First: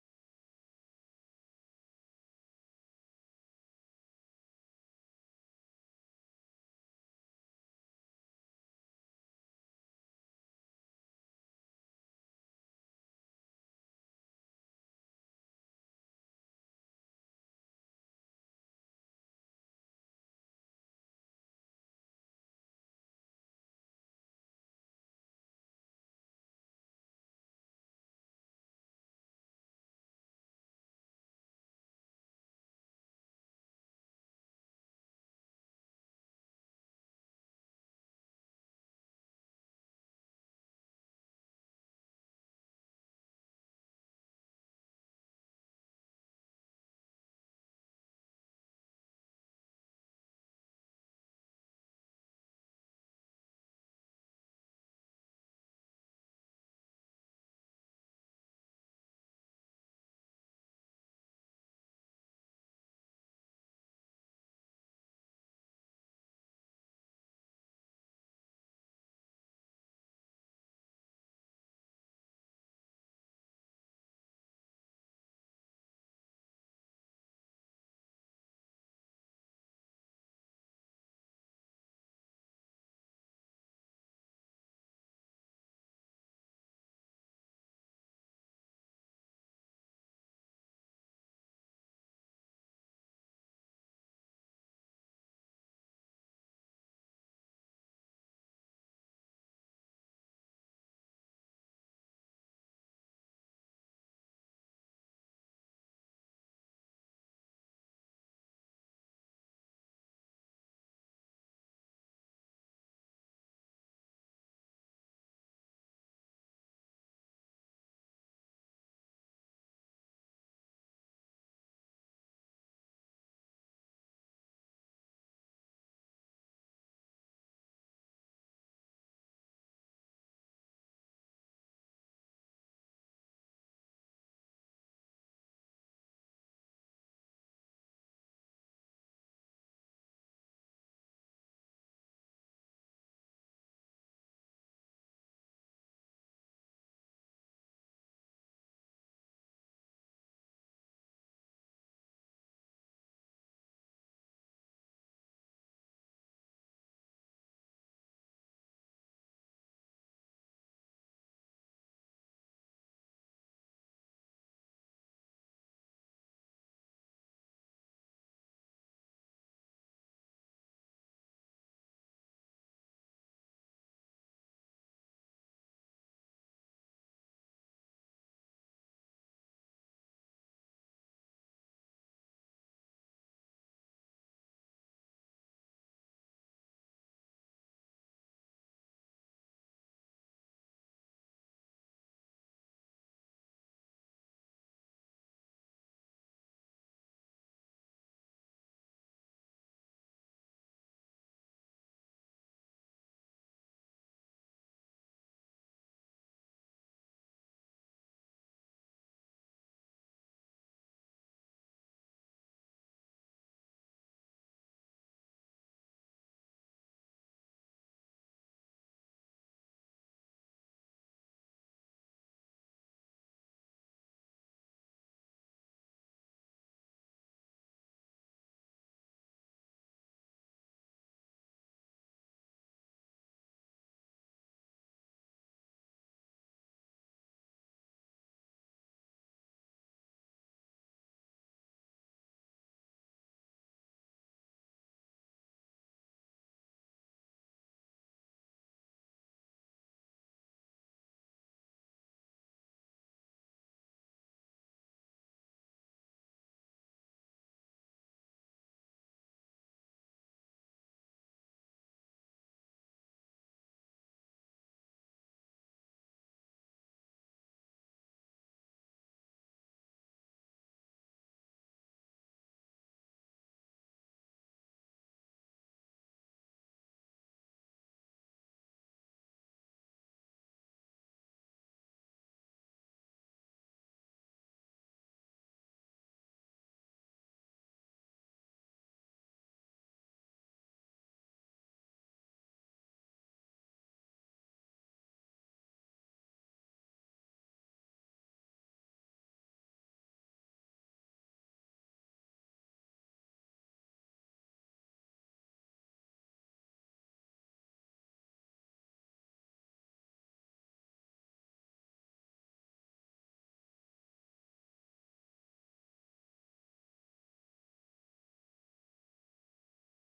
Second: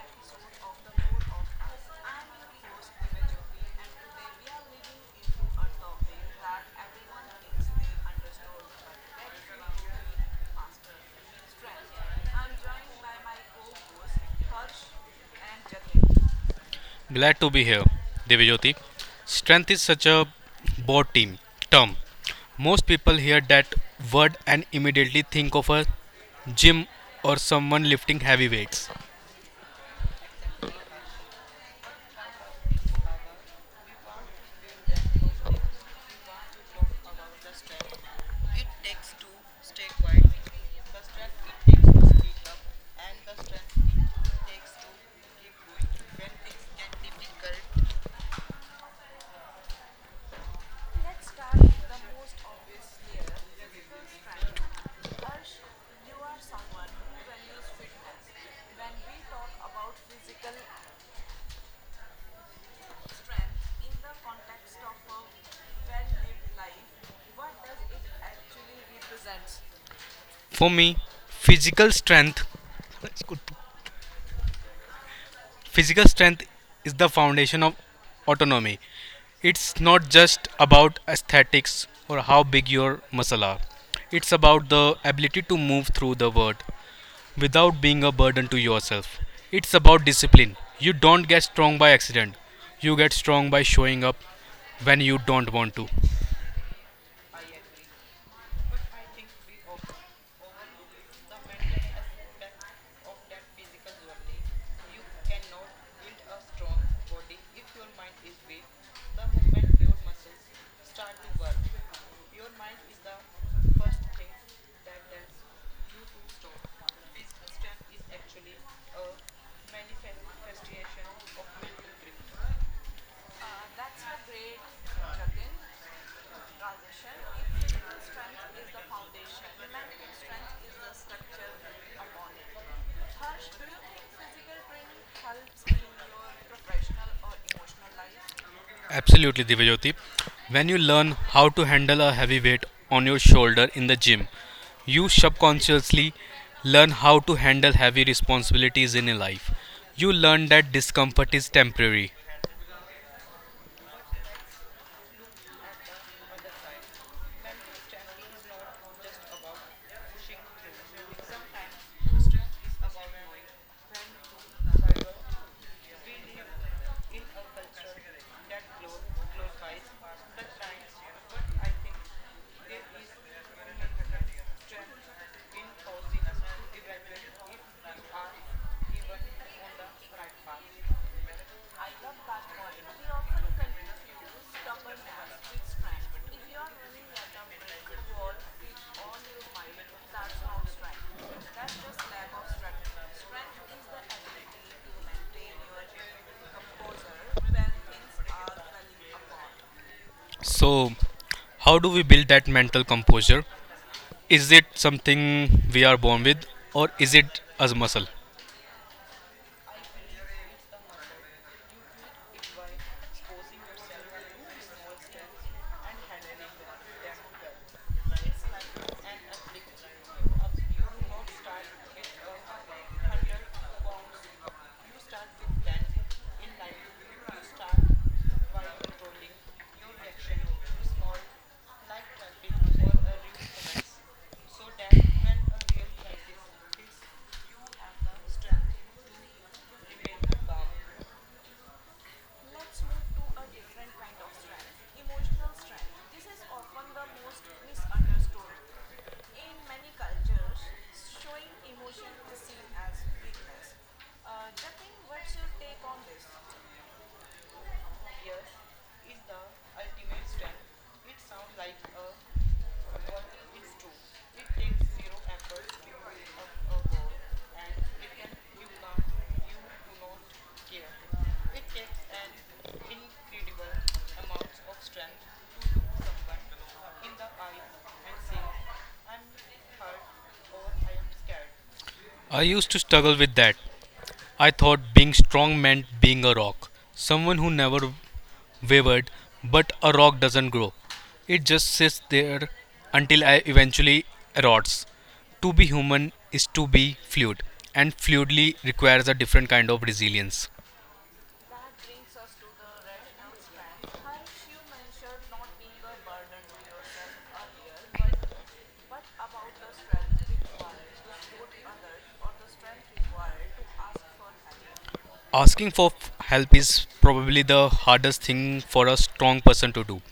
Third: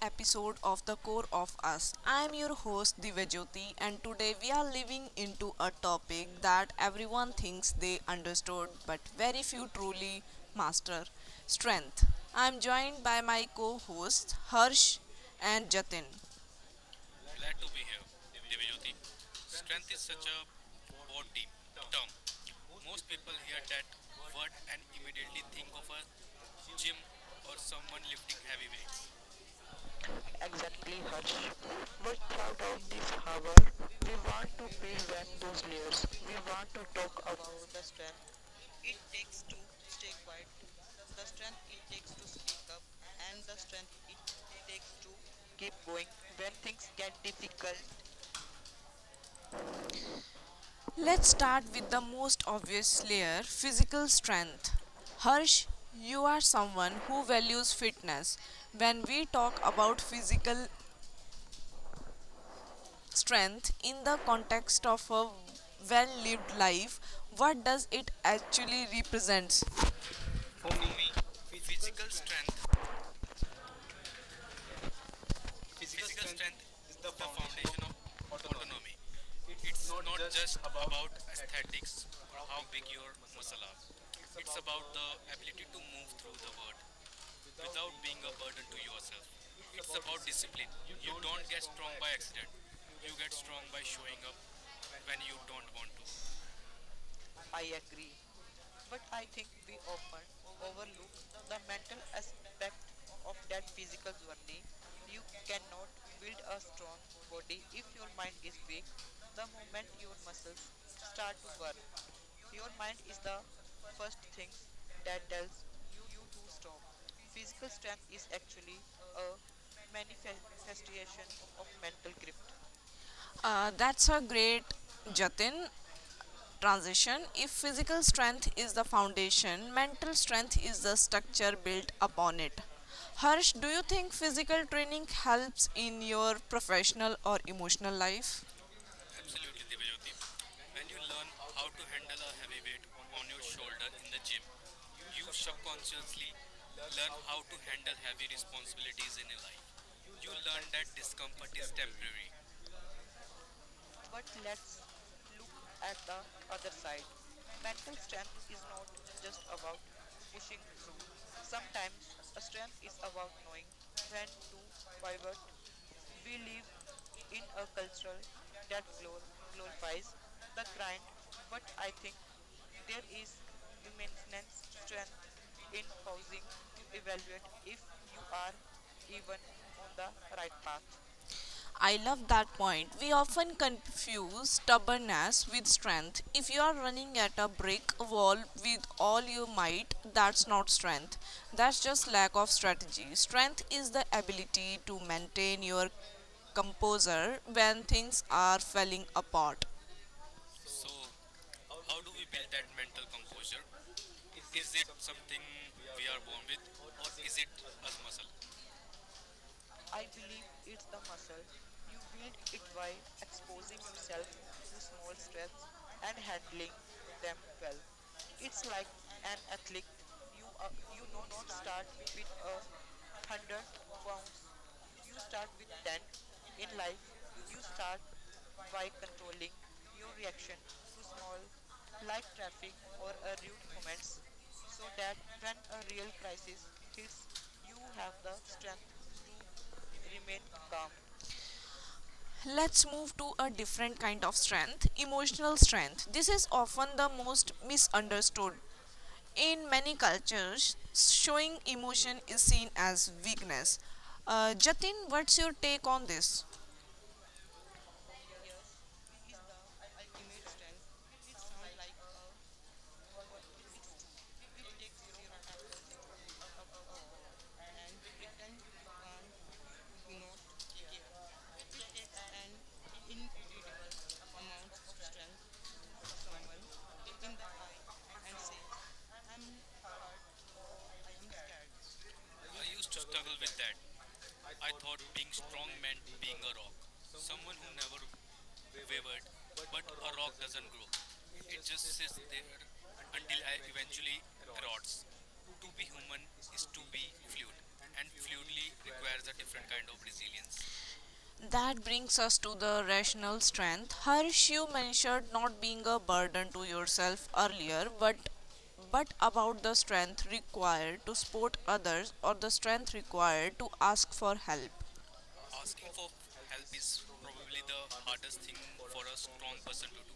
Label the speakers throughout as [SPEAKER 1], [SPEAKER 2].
[SPEAKER 1] episode of The Core of Us. I am your host Divyajyoti, and today we are living into a topic that everyone thinks they understood but very few truly master. Strength. I am joined by my co-hosts Harsh and Jatin.
[SPEAKER 2] Glad to
[SPEAKER 1] Glad
[SPEAKER 2] be
[SPEAKER 1] to be
[SPEAKER 2] here,
[SPEAKER 1] here,
[SPEAKER 2] Devyajyoti.
[SPEAKER 1] Divyajyoti.
[SPEAKER 2] Strength is such
[SPEAKER 1] Such
[SPEAKER 2] a
[SPEAKER 1] a
[SPEAKER 2] broad
[SPEAKER 1] broad
[SPEAKER 2] team
[SPEAKER 1] team
[SPEAKER 2] term.
[SPEAKER 1] term
[SPEAKER 2] Most people
[SPEAKER 1] that,
[SPEAKER 2] hear that
[SPEAKER 1] that
[SPEAKER 2] word and immediately
[SPEAKER 1] immediately
[SPEAKER 2] think
[SPEAKER 1] think
[SPEAKER 2] of
[SPEAKER 1] of
[SPEAKER 2] a
[SPEAKER 1] a
[SPEAKER 2] gym
[SPEAKER 1] gym
[SPEAKER 2] or
[SPEAKER 1] or
[SPEAKER 2] someone
[SPEAKER 1] someone
[SPEAKER 2] lifting
[SPEAKER 1] lifting
[SPEAKER 2] heavy
[SPEAKER 1] heavy
[SPEAKER 2] weights.
[SPEAKER 1] weights. Let's start with the most obvious layer, physical strength. Harsh, you are someone who values fitness. When we talk about physical strength in the context of a well lived life, what does it actually represent? For
[SPEAKER 2] For
[SPEAKER 1] me,
[SPEAKER 2] me, physical
[SPEAKER 1] physical
[SPEAKER 2] strength
[SPEAKER 1] strength is
[SPEAKER 2] physical strength
[SPEAKER 1] the
[SPEAKER 2] is the foundation of
[SPEAKER 1] foundation of
[SPEAKER 2] autonomy.
[SPEAKER 1] autonomy.
[SPEAKER 2] It's
[SPEAKER 1] It's not
[SPEAKER 2] not just
[SPEAKER 1] just
[SPEAKER 2] about
[SPEAKER 1] about
[SPEAKER 2] aesthetics
[SPEAKER 1] athletics,
[SPEAKER 2] or how big
[SPEAKER 1] like
[SPEAKER 2] your
[SPEAKER 1] your
[SPEAKER 2] muscle
[SPEAKER 1] muscle
[SPEAKER 2] are.
[SPEAKER 1] up,
[SPEAKER 2] It's about the
[SPEAKER 1] the
[SPEAKER 2] ability to
[SPEAKER 1] to
[SPEAKER 2] move
[SPEAKER 1] move
[SPEAKER 2] through the
[SPEAKER 1] the
[SPEAKER 2] world
[SPEAKER 1] word.
[SPEAKER 2] without being
[SPEAKER 1] A
[SPEAKER 2] a burden to
[SPEAKER 1] burden to
[SPEAKER 2] yourself. It's
[SPEAKER 1] yourself.
[SPEAKER 2] about discipline.
[SPEAKER 1] Discipline. You
[SPEAKER 2] You don't get strong
[SPEAKER 1] learn
[SPEAKER 2] by
[SPEAKER 1] by
[SPEAKER 2] accident.
[SPEAKER 1] accident.
[SPEAKER 2] You
[SPEAKER 1] You
[SPEAKER 2] get strong
[SPEAKER 1] learn
[SPEAKER 2] by
[SPEAKER 1] by
[SPEAKER 2] showing
[SPEAKER 1] showing
[SPEAKER 2] up
[SPEAKER 1] up.
[SPEAKER 2] when you don't want to.
[SPEAKER 1] That's a great Jatin transition. If physical strength is the foundation, mental strength is the structure built upon it. Harsh, do you think physical training helps in your professional or emotional life?
[SPEAKER 2] Absolutely,
[SPEAKER 1] Absolutely,
[SPEAKER 2] Divyajyoti.
[SPEAKER 1] Divyajyoti.
[SPEAKER 2] When you
[SPEAKER 1] You
[SPEAKER 2] learn
[SPEAKER 1] learn
[SPEAKER 2] how
[SPEAKER 1] how
[SPEAKER 2] to
[SPEAKER 1] to
[SPEAKER 2] handle a
[SPEAKER 1] handle a
[SPEAKER 2] heavy
[SPEAKER 1] heavy
[SPEAKER 2] weight
[SPEAKER 1] weight
[SPEAKER 2] on your
[SPEAKER 1] on your
[SPEAKER 2] shoulder
[SPEAKER 1] shoulder
[SPEAKER 2] in the
[SPEAKER 1] in the
[SPEAKER 2] gym,
[SPEAKER 1] gym.
[SPEAKER 2] you
[SPEAKER 1] You
[SPEAKER 2] subconsciously learn
[SPEAKER 1] learn
[SPEAKER 2] how to
[SPEAKER 1] how to
[SPEAKER 2] handle heavy
[SPEAKER 1] heavy response
[SPEAKER 2] responsibilities in your
[SPEAKER 1] in a
[SPEAKER 2] life. You
[SPEAKER 1] life.
[SPEAKER 2] learn that discomfort is temporary.
[SPEAKER 1] I love that point. We often confuse stubbornness with strength. If you are running at a brick wall with all your might, that's not strength. That's just lack of strategy. Strength is the ability to maintain your composure when things are falling apart.
[SPEAKER 2] So, how do we build that mental composure? Is it something we are born with, or is it as muscle?
[SPEAKER 1] Let's move to a different kind of strength, emotional strength. This is often the most misunderstood. In many cultures, showing emotion is seen as weakness. Jatin, what's your take on this?
[SPEAKER 2] I
[SPEAKER 1] I
[SPEAKER 2] used
[SPEAKER 1] used
[SPEAKER 2] to
[SPEAKER 1] to
[SPEAKER 2] struggle
[SPEAKER 1] struggle
[SPEAKER 2] with
[SPEAKER 1] with
[SPEAKER 2] that.
[SPEAKER 1] that.
[SPEAKER 2] I
[SPEAKER 1] I thought
[SPEAKER 2] thought
[SPEAKER 1] being
[SPEAKER 2] being strong meant being a rock,
[SPEAKER 1] some
[SPEAKER 2] someone who never
[SPEAKER 1] way,
[SPEAKER 2] wavered,
[SPEAKER 1] but
[SPEAKER 2] but a rock doesn't grow.
[SPEAKER 1] true.
[SPEAKER 2] It
[SPEAKER 1] It
[SPEAKER 2] just sits there until I
[SPEAKER 1] eventually
[SPEAKER 2] eventually
[SPEAKER 1] erupts
[SPEAKER 2] erodes. To be human is to be
[SPEAKER 1] fluid
[SPEAKER 2] fluid,
[SPEAKER 1] and
[SPEAKER 2] and
[SPEAKER 1] fluidly
[SPEAKER 2] fluidly
[SPEAKER 1] requires
[SPEAKER 2] requires a different kind of
[SPEAKER 1] resilience.
[SPEAKER 2] resilience.
[SPEAKER 1] That brings us to the rational strength. Harsh, you mentioned not being a burden to yourself earlier, but about the strength required to support others or the strength required to ask for help.
[SPEAKER 2] Asking for help
[SPEAKER 1] Help
[SPEAKER 2] is
[SPEAKER 1] is
[SPEAKER 2] probably
[SPEAKER 1] probably
[SPEAKER 2] the
[SPEAKER 1] the
[SPEAKER 2] hardest
[SPEAKER 1] hardest thing
[SPEAKER 2] thing for a
[SPEAKER 1] for a
[SPEAKER 2] strong
[SPEAKER 1] strong
[SPEAKER 2] person to
[SPEAKER 1] person to
[SPEAKER 2] do.
[SPEAKER 1] do.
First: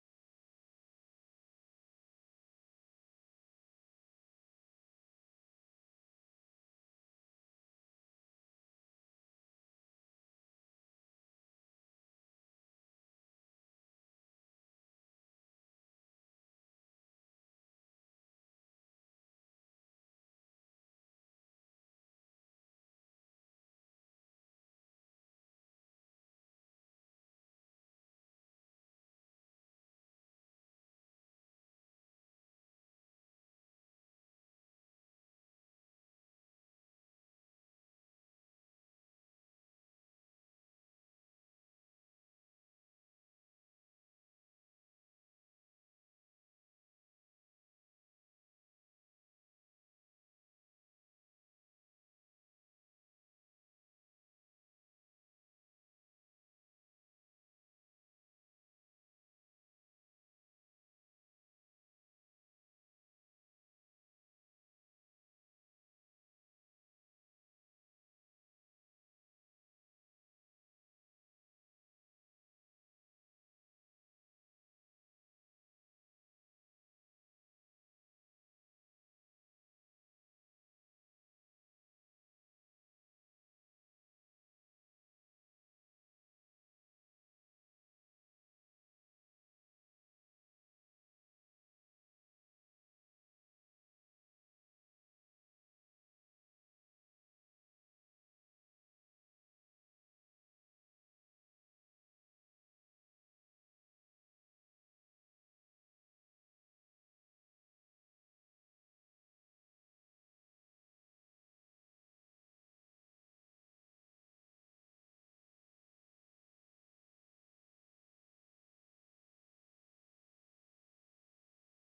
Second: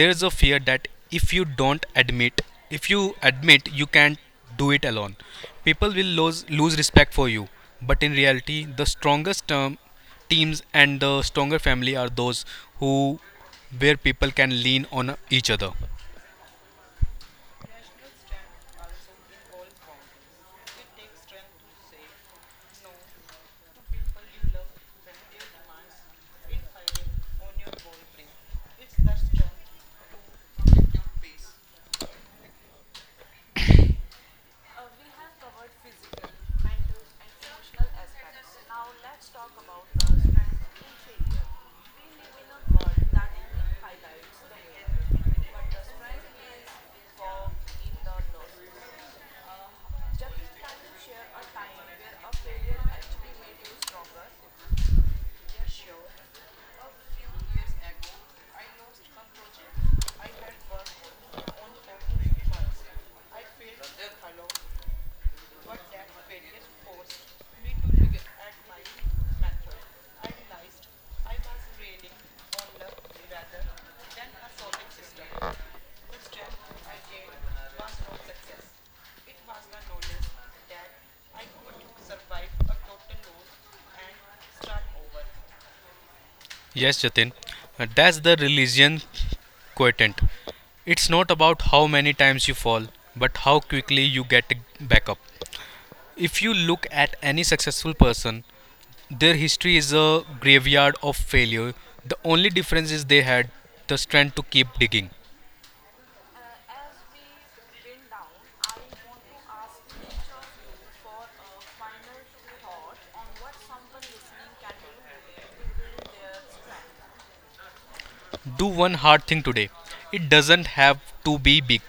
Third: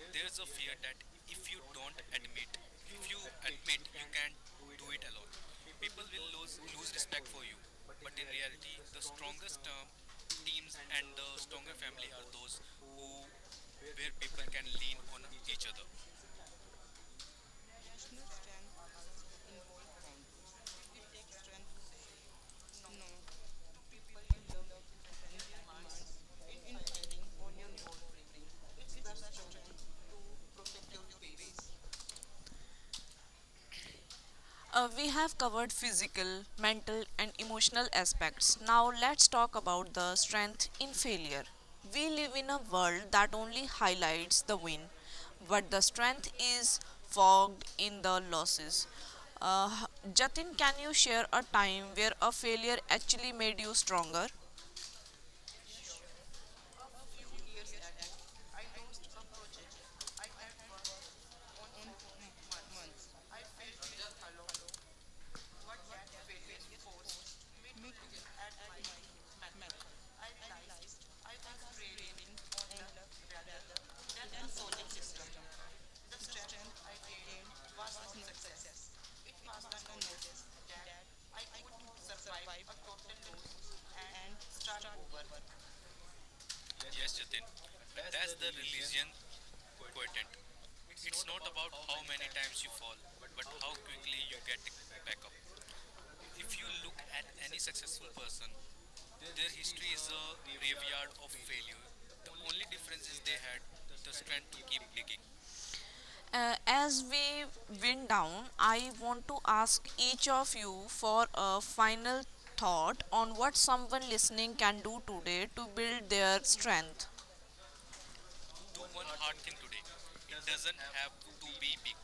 [SPEAKER 2] There is
[SPEAKER 1] There
[SPEAKER 2] a
[SPEAKER 1] is a
[SPEAKER 2] fear
[SPEAKER 1] fear
[SPEAKER 2] that
[SPEAKER 1] that
[SPEAKER 2] if you
[SPEAKER 1] if you
[SPEAKER 2] don't
[SPEAKER 1] don't
[SPEAKER 2] admit
[SPEAKER 1] admit,
[SPEAKER 2] if you
[SPEAKER 1] if you
[SPEAKER 2] admit
[SPEAKER 1] admit
[SPEAKER 2] you
[SPEAKER 1] you
[SPEAKER 2] can't
[SPEAKER 1] can't
[SPEAKER 2] do it
[SPEAKER 1] do it
[SPEAKER 2] alone,
[SPEAKER 1] alone,
[SPEAKER 2] people
[SPEAKER 1] people
[SPEAKER 2] will
[SPEAKER 1] will
[SPEAKER 2] lose
[SPEAKER 1] lose
[SPEAKER 2] lose
[SPEAKER 1] lose
[SPEAKER 2] respect
[SPEAKER 1] respect
[SPEAKER 2] for
[SPEAKER 1] for
[SPEAKER 2] you,
[SPEAKER 1] you.
[SPEAKER 2] but
[SPEAKER 1] But
[SPEAKER 2] in
[SPEAKER 1] in
[SPEAKER 2] reality
[SPEAKER 1] reality,
[SPEAKER 2] the
[SPEAKER 1] the
[SPEAKER 2] strongest
[SPEAKER 1] strongest
[SPEAKER 2] teams
[SPEAKER 1] teams
[SPEAKER 2] and
[SPEAKER 1] and
[SPEAKER 2] the
[SPEAKER 1] the
[SPEAKER 2] stronger
[SPEAKER 1] stronger
[SPEAKER 2] family are
[SPEAKER 1] family are
[SPEAKER 2] those
[SPEAKER 1] those
[SPEAKER 2] who
[SPEAKER 1] who
[SPEAKER 2] where
[SPEAKER 1] where
[SPEAKER 2] people
[SPEAKER 1] people
[SPEAKER 2] can
[SPEAKER 1] can
[SPEAKER 2] lean
[SPEAKER 1] lean
[SPEAKER 2] on
[SPEAKER 1] on
[SPEAKER 2] each
[SPEAKER 1] each
[SPEAKER 2] other.
[SPEAKER 1] other. We have covered physical, mental, and emotional aspects. Now let's talk about the strength in failure. We live in a world that only highlights the win, but the strength is fogged in the losses. Uh, Jatin, can you share a time where a failure actually made you stronger?
[SPEAKER 2] Yes,
[SPEAKER 1] Yes,
[SPEAKER 2] Jatin. That's the religion quotient. It's not about how many
[SPEAKER 1] so
[SPEAKER 2] times you fall, but how quickly you get back up. If you look at any successful person, their history is a graveyard of failure. The only difference is they had the strength to keep digging.
[SPEAKER 1] As we wind down, I want to ask each of you for a final thought on what someone listening can do today to build their strength.
[SPEAKER 2] Do one hard thing today. It doesn't have to be big.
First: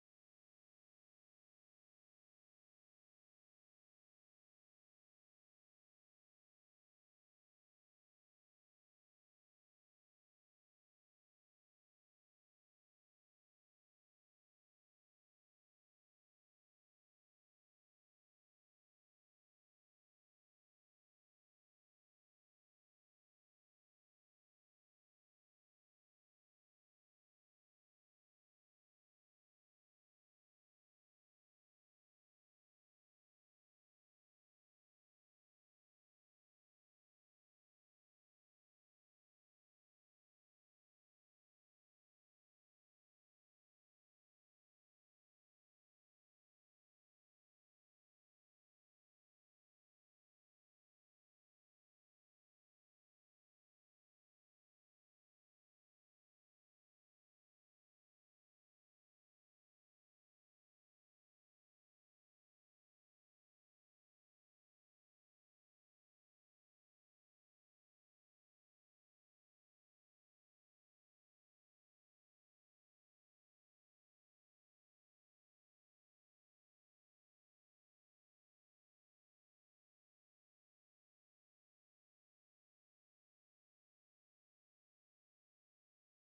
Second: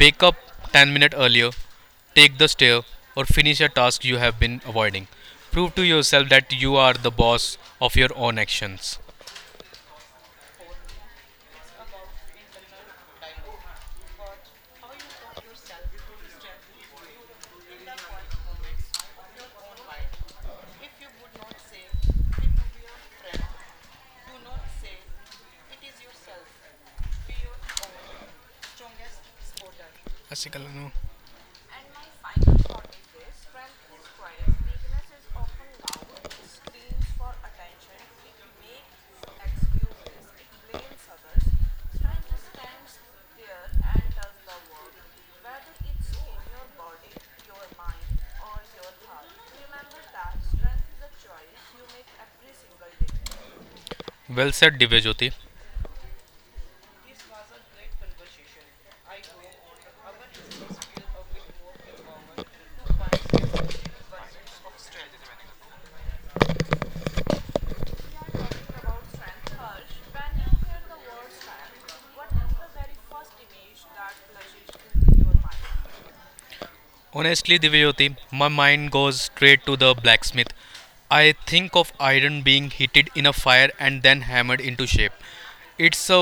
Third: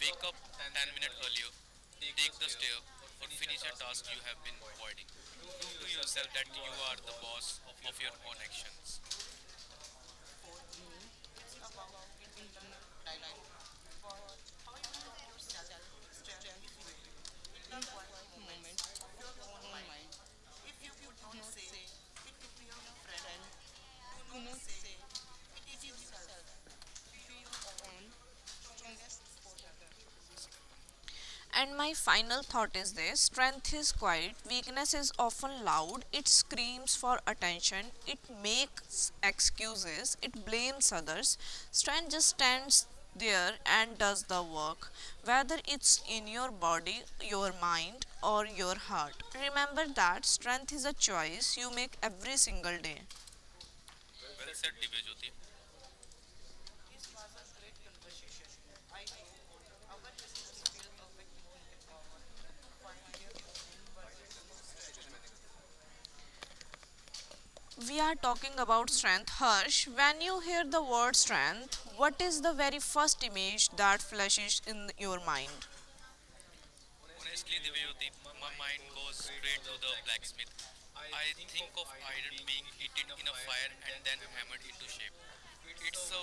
[SPEAKER 1] Wake up
[SPEAKER 2] up
[SPEAKER 1] and
[SPEAKER 2] 10 minutes
[SPEAKER 1] earlier.
[SPEAKER 2] earlier,
[SPEAKER 1] Take
[SPEAKER 2] take the
[SPEAKER 1] care,
[SPEAKER 2] stair, or finish
[SPEAKER 1] finish
[SPEAKER 2] a
[SPEAKER 1] a
[SPEAKER 2] task
[SPEAKER 1] task
[SPEAKER 2] you
[SPEAKER 1] you
[SPEAKER 2] have
[SPEAKER 1] have been
[SPEAKER 2] been
[SPEAKER 1] avoiding.
[SPEAKER 2] avoiding. Prove
[SPEAKER 1] Prove
[SPEAKER 2] to
[SPEAKER 1] to yourself
[SPEAKER 2] yourself
[SPEAKER 1] that
[SPEAKER 2] that
[SPEAKER 1] you
[SPEAKER 2] you are
[SPEAKER 1] are
[SPEAKER 2] the
[SPEAKER 1] the
[SPEAKER 2] boss
[SPEAKER 1] boss
[SPEAKER 2] of
[SPEAKER 1] of
[SPEAKER 2] your
[SPEAKER 1] your own
[SPEAKER 2] own actions.
[SPEAKER 1] actions. And my final thought is this: strength is quiet, weakness is often loud, it screams for attention, it makes excuses, it blames others. Strength just stands there and does the work, whether it's in your body, your mind, or your heart. Remember that strength is a choice you make every single day.
[SPEAKER 2] Well said, Divyajyoti.
[SPEAKER 1] We are talking about strength. Harsh, when you hear the word strength, what is the very first image that flashes in your mind?
[SPEAKER 2] Honestly,
[SPEAKER 1] Honestly, Divya, the
[SPEAKER 2] Divyoti, my
[SPEAKER 1] my mind
[SPEAKER 2] mind goes
[SPEAKER 1] goes
[SPEAKER 2] straight
[SPEAKER 1] straight
[SPEAKER 2] to
[SPEAKER 1] to the
[SPEAKER 2] the
[SPEAKER 1] blacksmith.
[SPEAKER 2] blacksmith.
[SPEAKER 1] I
[SPEAKER 2] I
[SPEAKER 1] think
[SPEAKER 2] think of
[SPEAKER 1] iron
[SPEAKER 2] iron
[SPEAKER 1] being
[SPEAKER 2] being
[SPEAKER 1] heated
[SPEAKER 2] heated in a
[SPEAKER 1] enough
[SPEAKER 2] fire and then hammered into
[SPEAKER 1] to
[SPEAKER 2] shape.
[SPEAKER 1] shape it
[SPEAKER 2] It's a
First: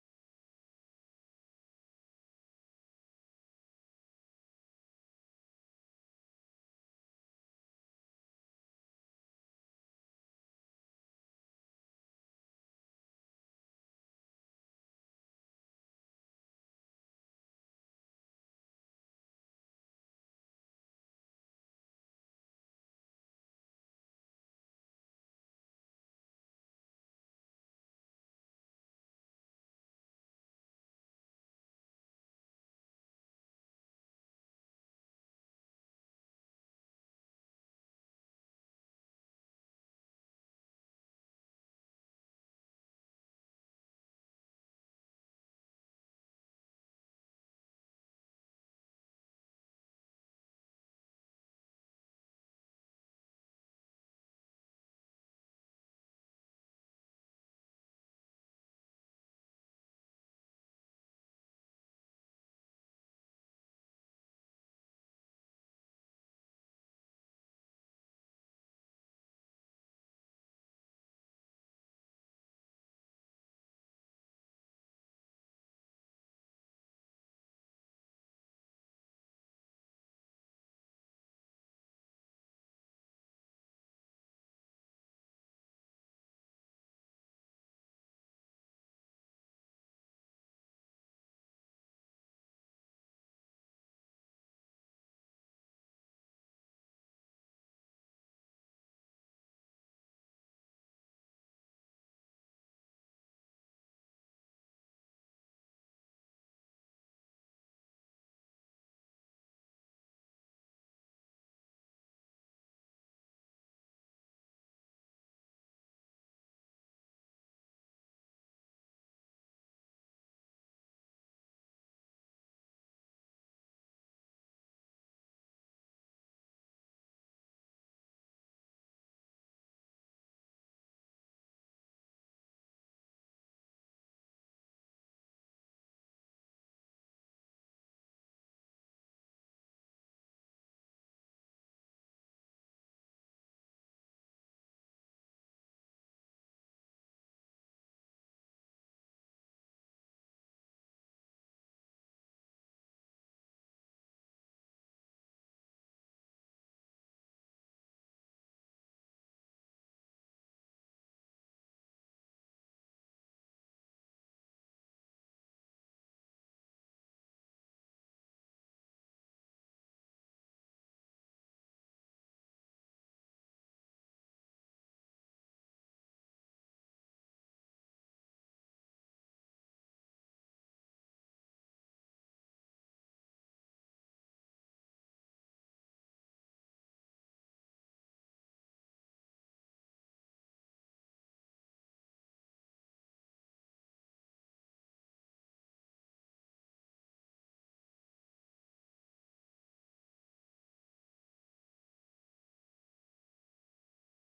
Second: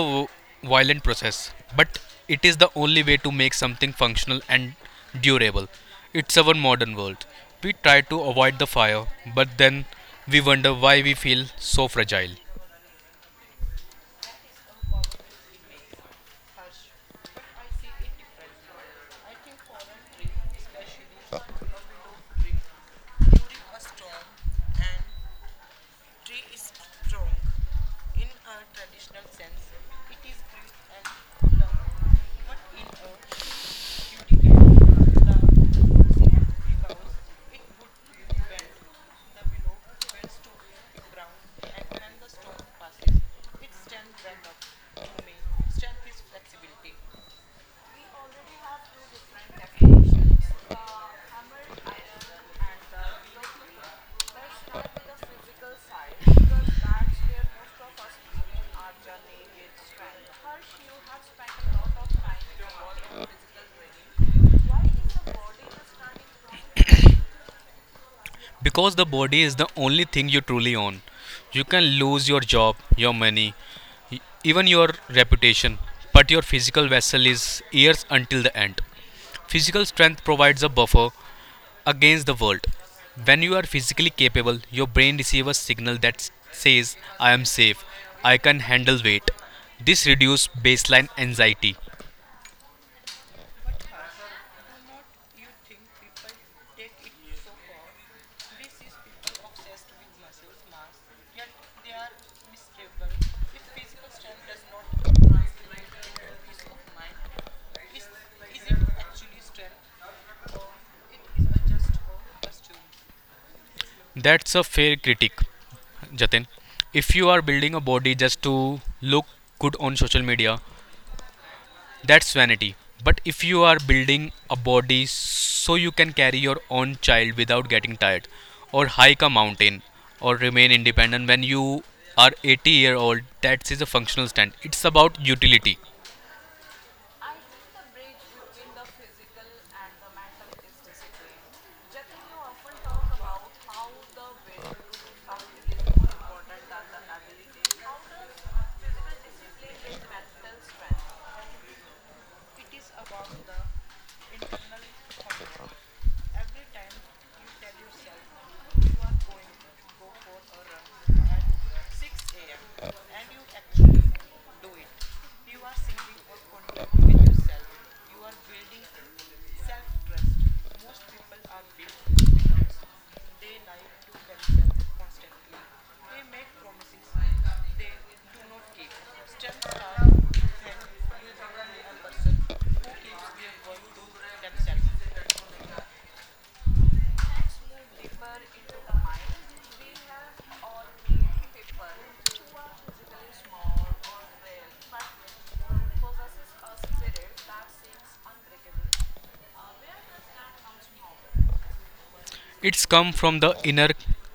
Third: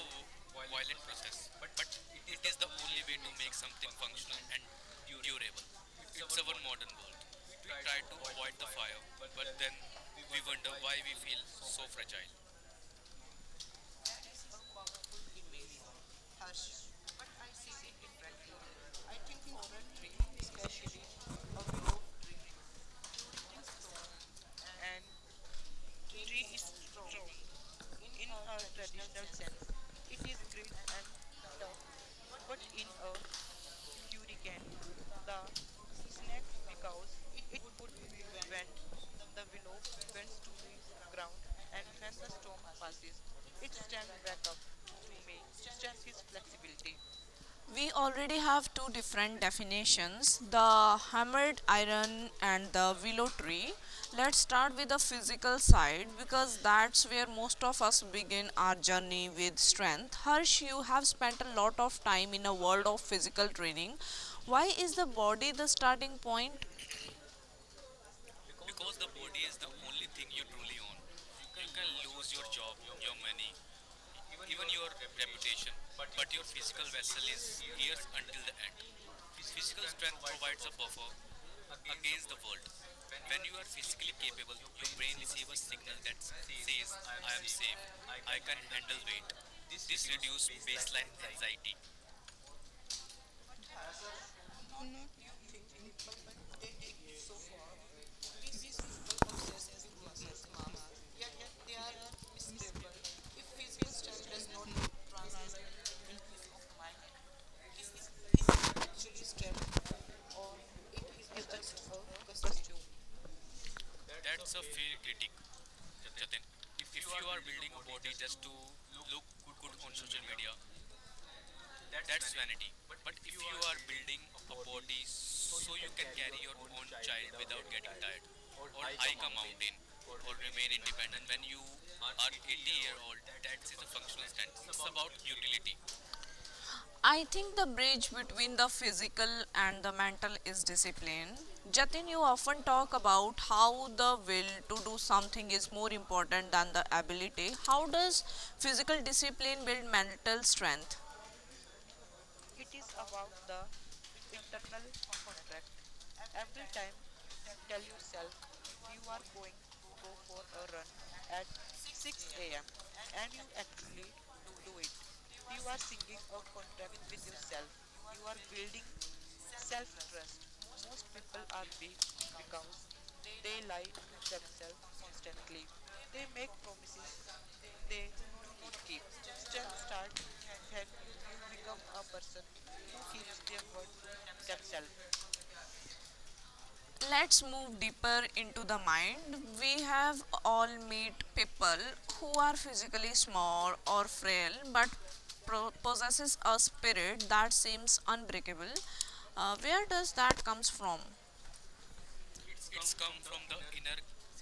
[SPEAKER 1] wireless,
[SPEAKER 2] violent process,
[SPEAKER 1] but
[SPEAKER 2] but
[SPEAKER 1] it
[SPEAKER 2] it
[SPEAKER 1] is
[SPEAKER 2] is
[SPEAKER 1] the
[SPEAKER 2] the
[SPEAKER 1] only
[SPEAKER 2] only
[SPEAKER 1] way
[SPEAKER 2] way to make something
[SPEAKER 1] functional
[SPEAKER 2] functional
[SPEAKER 1] and
[SPEAKER 2] and
[SPEAKER 1] durable.
[SPEAKER 2] durable. It's
[SPEAKER 1] It's a
[SPEAKER 2] our
[SPEAKER 1] world.
[SPEAKER 2] modern world.
[SPEAKER 1] We
[SPEAKER 2] We try
[SPEAKER 1] tried,
[SPEAKER 2] to avoid the fire,
[SPEAKER 1] but
[SPEAKER 2] but then
[SPEAKER 1] we
[SPEAKER 2] we
[SPEAKER 1] were
[SPEAKER 2] wonder why
[SPEAKER 1] we
[SPEAKER 2] we
[SPEAKER 1] feel
[SPEAKER 2] feel
[SPEAKER 1] so.
[SPEAKER 2] so fragile.
[SPEAKER 1] We already have two different definitions, the hammered iron and the willow tree. Let's start with the physical side because that's where most of us begin our journey with strength. Harsh, you have spent a lot of time in a world of physical training. Why is the body the starting point?
[SPEAKER 2] Because the body is
[SPEAKER 1] Body
[SPEAKER 2] the
[SPEAKER 1] is the
[SPEAKER 2] only
[SPEAKER 1] only
[SPEAKER 2] thing you
[SPEAKER 1] thing you
[SPEAKER 2] truly
[SPEAKER 1] truly
[SPEAKER 2] own.
[SPEAKER 1] own.
[SPEAKER 2] You can
[SPEAKER 1] You can
[SPEAKER 2] lose your
[SPEAKER 1] lose your
[SPEAKER 2] job,
[SPEAKER 1] job,
[SPEAKER 2] your
[SPEAKER 1] your
[SPEAKER 2] money,
[SPEAKER 1] money,
[SPEAKER 2] even
[SPEAKER 1] even
[SPEAKER 2] your
[SPEAKER 1] your
[SPEAKER 2] reputation,
[SPEAKER 1] reputation, but
[SPEAKER 2] but your physical
[SPEAKER 1] physical
[SPEAKER 2] vessel
[SPEAKER 1] vessel
[SPEAKER 2] is
[SPEAKER 1] is
[SPEAKER 2] yours
[SPEAKER 1] here
[SPEAKER 2] until
[SPEAKER 1] at
[SPEAKER 2] the
[SPEAKER 1] the
[SPEAKER 2] end.
[SPEAKER 1] end.
[SPEAKER 2] Physical strength provides a
[SPEAKER 1] Provides a
[SPEAKER 2] buffer
[SPEAKER 1] buffer
[SPEAKER 2] against the
[SPEAKER 1] against the
[SPEAKER 2] world.
[SPEAKER 1] world.
[SPEAKER 2] When you
[SPEAKER 1] When
[SPEAKER 2] are
[SPEAKER 1] you are
[SPEAKER 2] physically capable,
[SPEAKER 1] capable,
[SPEAKER 2] your
[SPEAKER 1] your
[SPEAKER 2] brain
[SPEAKER 1] brain
[SPEAKER 2] receives
[SPEAKER 1] is
[SPEAKER 2] a signal that
[SPEAKER 1] that
[SPEAKER 2] says,
[SPEAKER 1] says,
[SPEAKER 2] I am
[SPEAKER 1] I am
[SPEAKER 2] safe,
[SPEAKER 1] safe,
[SPEAKER 2] I can handle
[SPEAKER 1] I'll
[SPEAKER 2] weight.
[SPEAKER 1] wait.
[SPEAKER 2] This
[SPEAKER 1] This
[SPEAKER 2] reduces
[SPEAKER 1] reduces
[SPEAKER 2] baseline
[SPEAKER 1] baseline
[SPEAKER 2] anxiety.
[SPEAKER 1] anxiety.
[SPEAKER 2] That's a
[SPEAKER 1] That's a
[SPEAKER 2] fair
[SPEAKER 1] fair
[SPEAKER 2] critique,
[SPEAKER 1] critique,
[SPEAKER 2] Jatin.
[SPEAKER 1] Jatin. If
[SPEAKER 2] If
[SPEAKER 1] you
[SPEAKER 2] you are
[SPEAKER 1] are
[SPEAKER 2] building a
[SPEAKER 1] building a
[SPEAKER 2] body
[SPEAKER 1] body
[SPEAKER 2] just
[SPEAKER 1] just to
[SPEAKER 2] to look
[SPEAKER 1] look
[SPEAKER 2] good
[SPEAKER 1] good
[SPEAKER 2] on
[SPEAKER 1] on
[SPEAKER 2] social
[SPEAKER 1] social
[SPEAKER 2] media,
[SPEAKER 1] media,
[SPEAKER 2] that's
[SPEAKER 1] that's vanity.
[SPEAKER 2] vanity. But
[SPEAKER 1] But if you
[SPEAKER 2] if you are
[SPEAKER 1] are building
[SPEAKER 2] building
[SPEAKER 1] a
[SPEAKER 2] a body
[SPEAKER 1] body so
[SPEAKER 2] so you
[SPEAKER 1] you can
[SPEAKER 2] can carry
[SPEAKER 1] carry your
[SPEAKER 2] your
[SPEAKER 1] own
[SPEAKER 2] own
[SPEAKER 1] child
[SPEAKER 2] child
[SPEAKER 1] without
[SPEAKER 2] without
[SPEAKER 1] getting
[SPEAKER 2] getting
[SPEAKER 1] tired
[SPEAKER 2] tired,
[SPEAKER 1] or,
[SPEAKER 2] or hike a mountain,
[SPEAKER 1] or
[SPEAKER 2] or remain
[SPEAKER 1] remain
[SPEAKER 2] independent when you
[SPEAKER 1] independent,
[SPEAKER 2] are
[SPEAKER 1] our
[SPEAKER 2] 80
[SPEAKER 1] 80
[SPEAKER 2] year
[SPEAKER 1] year old,
[SPEAKER 2] old, that is a functional stand. It's
[SPEAKER 1] that's about
[SPEAKER 2] about utility.
[SPEAKER 1] utility. I think the bridge between the physical and the mental is discipline. Jatin, you often talk about how the will to do something is more important than the ability. How does physical discipline build mental strength? Let's move deeper into the mind. We have all meet people who are physically small or frail but possesses a spirit that seems unbreakable. Where does that comes from?
[SPEAKER 2] It's come from the inner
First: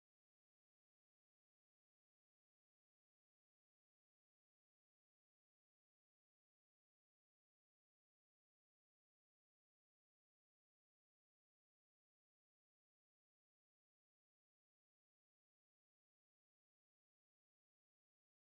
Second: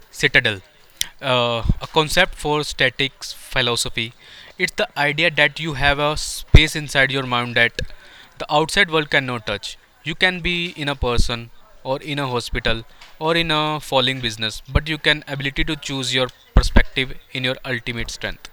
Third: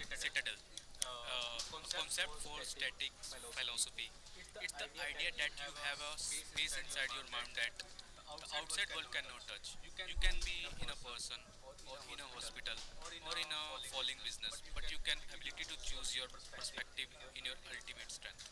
[SPEAKER 2] citadel,
[SPEAKER 1] uh,
[SPEAKER 2] a concept for statics philosophy. It's the idea that you have a space inside your mind that the outside world cannot touch. You can be in a person or in a hospital or in a falling business, but you can ability to choose your perspective in your ultimate strength.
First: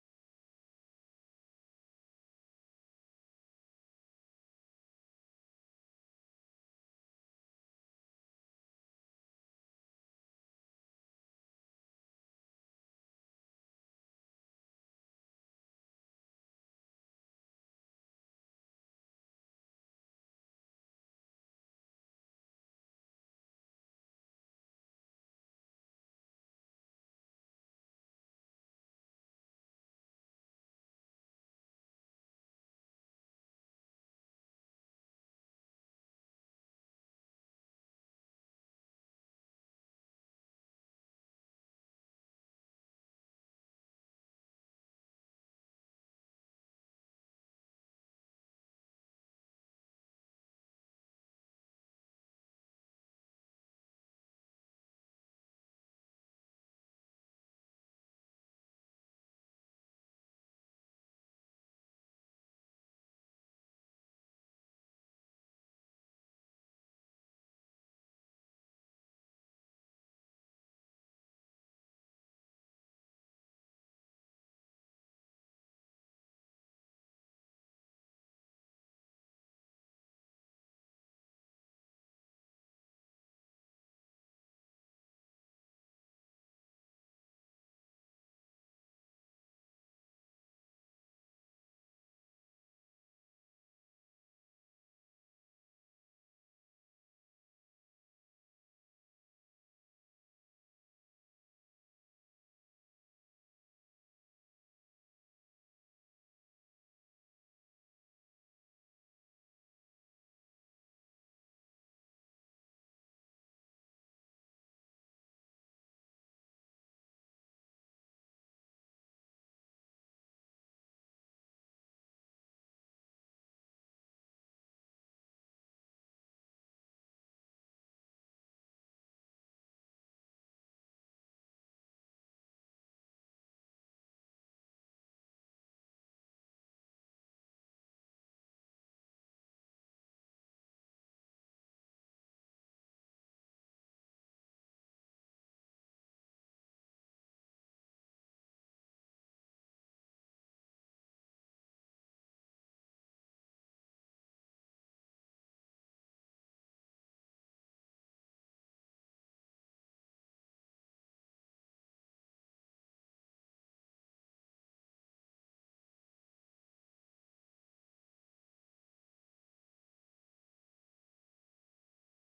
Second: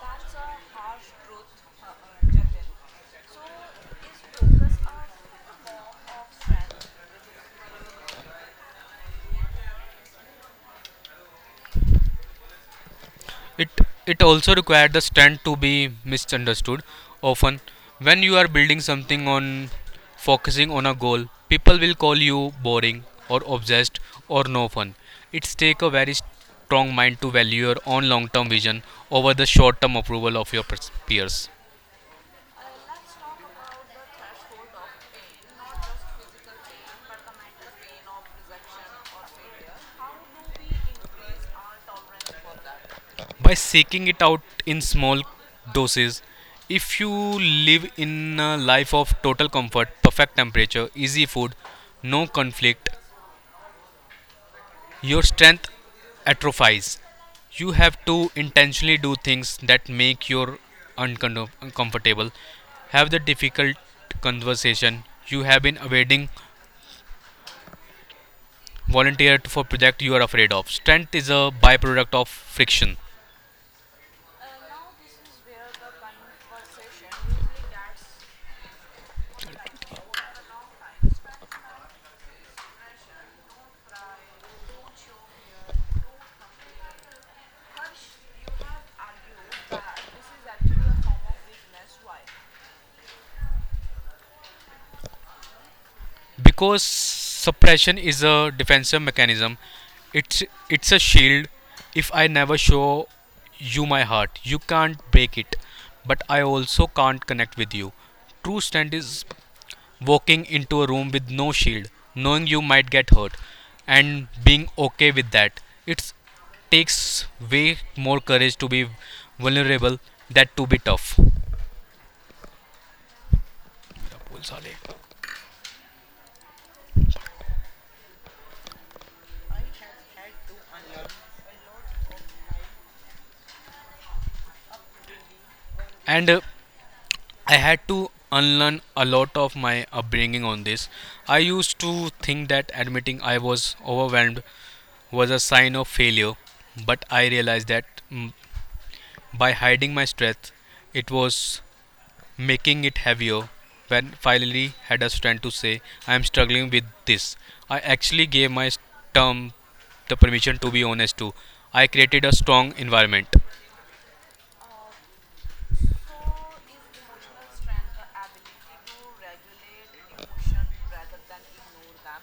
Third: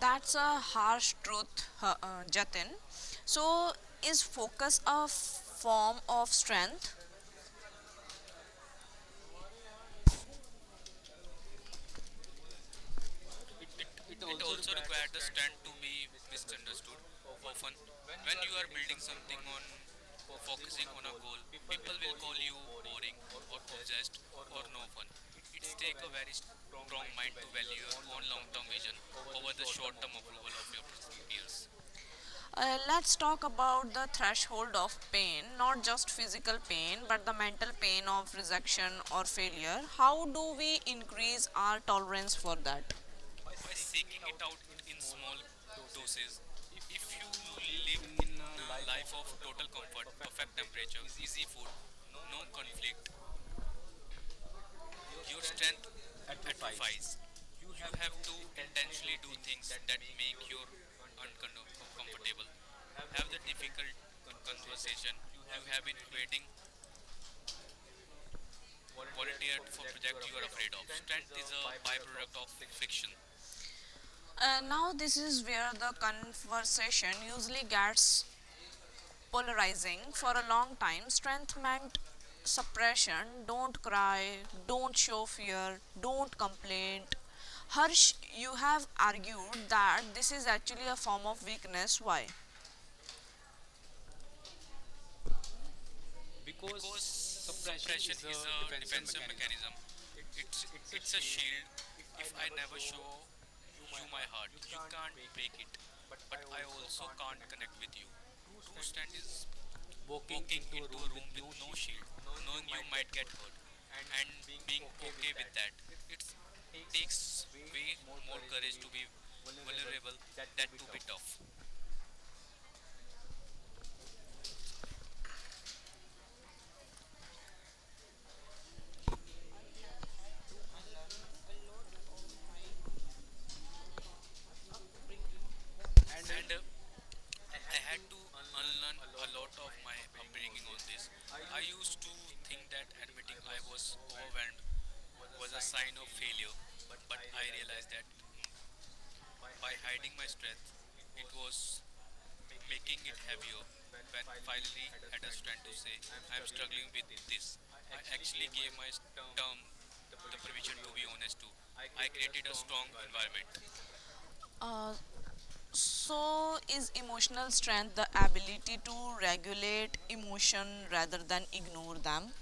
[SPEAKER 1] That's a harsh truth, Jatin. So, is focus a form of strength?
[SPEAKER 2] It it also required the stand to be misunderstood. Often, when you are
[SPEAKER 1] Getting
[SPEAKER 2] building
[SPEAKER 1] something
[SPEAKER 2] something
[SPEAKER 1] on
[SPEAKER 2] on
[SPEAKER 1] or focusing
[SPEAKER 2] focusing on
[SPEAKER 1] on
[SPEAKER 2] a
[SPEAKER 1] a goal,
[SPEAKER 2] goal, people
[SPEAKER 1] people
[SPEAKER 2] will
[SPEAKER 1] will
[SPEAKER 2] call
[SPEAKER 1] call you
[SPEAKER 2] you
[SPEAKER 1] boring
[SPEAKER 2] boring or
[SPEAKER 1] or
[SPEAKER 2] obsessed
[SPEAKER 1] possessed
[SPEAKER 2] or
[SPEAKER 1] or
[SPEAKER 2] no
[SPEAKER 1] no fun.
[SPEAKER 2] fun. It's
[SPEAKER 1] It's take
[SPEAKER 2] take a
[SPEAKER 1] a
[SPEAKER 2] very
[SPEAKER 1] very strong
[SPEAKER 2] strong mind
[SPEAKER 1] mind
[SPEAKER 2] to
[SPEAKER 1] to
[SPEAKER 2] value
[SPEAKER 1] value
[SPEAKER 2] your
[SPEAKER 1] your
[SPEAKER 2] own
[SPEAKER 1] own
[SPEAKER 2] long-term
[SPEAKER 1] long-term
[SPEAKER 2] vision
[SPEAKER 1] vision
[SPEAKER 2] over the
[SPEAKER 1] over the
[SPEAKER 2] short-term
[SPEAKER 1] short-term
[SPEAKER 2] approval
[SPEAKER 1] approval
[SPEAKER 2] of
[SPEAKER 1] of
[SPEAKER 2] your
[SPEAKER 1] your
[SPEAKER 2] peers.
[SPEAKER 1] peers. Let's talk about the threshold of pain, not just physical pain, but the mental pain of rejection or failure. How do we increase our tolerance for that? By
[SPEAKER 2] By
[SPEAKER 1] seeking
[SPEAKER 2] seeking it out
[SPEAKER 1] in
[SPEAKER 2] in
[SPEAKER 1] small
[SPEAKER 2] small
[SPEAKER 1] doses,
[SPEAKER 2] doses,
[SPEAKER 1] if
[SPEAKER 2] if
[SPEAKER 1] you
[SPEAKER 2] you
[SPEAKER 1] live
[SPEAKER 2] live
[SPEAKER 1] in
[SPEAKER 2] in a
[SPEAKER 1] a life
[SPEAKER 2] life of total comfort, perfect temperature, easy
[SPEAKER 1] support,
[SPEAKER 2] food,
[SPEAKER 1] no
[SPEAKER 2] no conflict,
[SPEAKER 1] conflict. Your
[SPEAKER 2] your
[SPEAKER 1] strength
[SPEAKER 2] strength
[SPEAKER 1] at best.
[SPEAKER 2] atrophies.
[SPEAKER 1] You
[SPEAKER 2] You
[SPEAKER 1] have
[SPEAKER 2] have to intentionally
[SPEAKER 1] potentially do
[SPEAKER 2] do things that
[SPEAKER 1] make
[SPEAKER 2] make
[SPEAKER 1] your
[SPEAKER 2] you
[SPEAKER 1] no,
[SPEAKER 2] uncomfortable.
[SPEAKER 1] have
[SPEAKER 2] Have the
[SPEAKER 1] difficult
[SPEAKER 2] difficult
[SPEAKER 1] conversation.
[SPEAKER 2] conversation you
[SPEAKER 1] You
[SPEAKER 2] have
[SPEAKER 1] have
[SPEAKER 2] been
[SPEAKER 1] been
[SPEAKER 2] avoiding.
[SPEAKER 1] waiting,
[SPEAKER 2] Volunteer
[SPEAKER 1] volunteered
[SPEAKER 2] for
[SPEAKER 1] for
[SPEAKER 2] project
[SPEAKER 1] project
[SPEAKER 2] you are
[SPEAKER 1] you are
[SPEAKER 2] afraid
[SPEAKER 1] afraid
[SPEAKER 2] of.
[SPEAKER 1] of.
[SPEAKER 2] Strength
[SPEAKER 1] Strength
[SPEAKER 2] is
[SPEAKER 1] is
[SPEAKER 2] a
[SPEAKER 1] a
[SPEAKER 2] byproduct of
[SPEAKER 1] byproduct of
[SPEAKER 2] friction.
[SPEAKER 1] fiction. Now this is where the conversation usually gets polarizing for a long time. Strength meant suppression, don't cry, don't show fear, don't complain. Harsh, you have argued that this is actually a form of weakness. Why?
[SPEAKER 2] Because
[SPEAKER 1] Because suppression
[SPEAKER 2] suppression
[SPEAKER 1] is
[SPEAKER 2] is
[SPEAKER 1] a,
[SPEAKER 2] a defensive mechanism. It's
[SPEAKER 1] it's
[SPEAKER 2] it's a
[SPEAKER 1] a shield.
[SPEAKER 2] shield. If
[SPEAKER 1] If
[SPEAKER 2] I
[SPEAKER 1] I never
[SPEAKER 2] never
[SPEAKER 1] show
[SPEAKER 2] show
[SPEAKER 1] you
[SPEAKER 2] you
[SPEAKER 1] my
[SPEAKER 2] my
[SPEAKER 1] heart, you
[SPEAKER 2] heart, you
[SPEAKER 1] can't
[SPEAKER 2] can't
[SPEAKER 1] break
[SPEAKER 2] break
[SPEAKER 1] it.
[SPEAKER 2] it,
[SPEAKER 1] But
[SPEAKER 2] but
[SPEAKER 1] I
[SPEAKER 2] I
[SPEAKER 1] also
[SPEAKER 2] also
[SPEAKER 1] can't
[SPEAKER 2] can't
[SPEAKER 1] connect
[SPEAKER 2] connect
[SPEAKER 1] with
[SPEAKER 2] with
[SPEAKER 1] you.
[SPEAKER 2] you. True
[SPEAKER 1] True stand
[SPEAKER 2] strength
[SPEAKER 1] is
[SPEAKER 2] is
[SPEAKER 1] walking, walking
[SPEAKER 2] walking
[SPEAKER 1] into, into a
[SPEAKER 2] into a
[SPEAKER 1] room
[SPEAKER 2] room
[SPEAKER 1] room
[SPEAKER 2] with
[SPEAKER 1] with no
[SPEAKER 2] no
[SPEAKER 1] shield,
[SPEAKER 2] shield,
[SPEAKER 1] knowing
[SPEAKER 2] knowing
[SPEAKER 1] you
[SPEAKER 2] you
[SPEAKER 1] might
[SPEAKER 2] might
[SPEAKER 1] get
[SPEAKER 2] get
[SPEAKER 1] hurt,
[SPEAKER 2] hurt,
[SPEAKER 1] and
[SPEAKER 2] and
[SPEAKER 1] being
[SPEAKER 2] being
[SPEAKER 1] okay
[SPEAKER 2] okay
[SPEAKER 1] with
[SPEAKER 2] with
[SPEAKER 1] that.
[SPEAKER 2] that. It
[SPEAKER 1] It takes
[SPEAKER 2] takes
[SPEAKER 1] way
[SPEAKER 2] way
[SPEAKER 1] more
[SPEAKER 2] more
[SPEAKER 1] courage
[SPEAKER 2] courage
[SPEAKER 1] to
[SPEAKER 2] to
[SPEAKER 1] be
[SPEAKER 2] be
[SPEAKER 1] vulnerable
[SPEAKER 2] vulnerable than
[SPEAKER 1] than to
[SPEAKER 2] to
[SPEAKER 1] be
[SPEAKER 2] be tough.
[SPEAKER 1] tough. And
[SPEAKER 2] And
[SPEAKER 1] I
[SPEAKER 2] I
[SPEAKER 1] had
[SPEAKER 2] had
[SPEAKER 1] to
[SPEAKER 2] to
[SPEAKER 1] unlearn
[SPEAKER 2] unlearn
[SPEAKER 1] a
[SPEAKER 2] a
[SPEAKER 1] lot on
[SPEAKER 2] lot of my upbringing on this.
[SPEAKER 1] this. I
[SPEAKER 2] I used to think that admitting I
[SPEAKER 1] was
[SPEAKER 2] was overwhelmed was
[SPEAKER 1] was
[SPEAKER 2] a sign
[SPEAKER 1] no
[SPEAKER 2] of
[SPEAKER 1] failure,
[SPEAKER 2] failure,
[SPEAKER 1] but
[SPEAKER 2] but I realized that
[SPEAKER 1] but
[SPEAKER 2] mm, by
[SPEAKER 1] it
[SPEAKER 2] hiding my strength, it
[SPEAKER 1] was
[SPEAKER 2] was making it heavier.
[SPEAKER 1] when
[SPEAKER 2] When
[SPEAKER 1] finally
[SPEAKER 2] finally
[SPEAKER 1] had
[SPEAKER 2] had a
[SPEAKER 1] to
[SPEAKER 2] strength to
[SPEAKER 1] say
[SPEAKER 2] say, I am
[SPEAKER 1] I'm
[SPEAKER 2] struggling with
[SPEAKER 1] with this.
[SPEAKER 2] this, I actually
[SPEAKER 1] Actually,
[SPEAKER 2] gave my
[SPEAKER 1] down the
[SPEAKER 2] term the permission to be honest too.
[SPEAKER 1] I
[SPEAKER 2] I created
[SPEAKER 1] created a
[SPEAKER 2] a
[SPEAKER 1] strong
[SPEAKER 2] strong environment.
[SPEAKER 1] environment. So, is emotional strength the ability to regulate emotion rather than ignore them?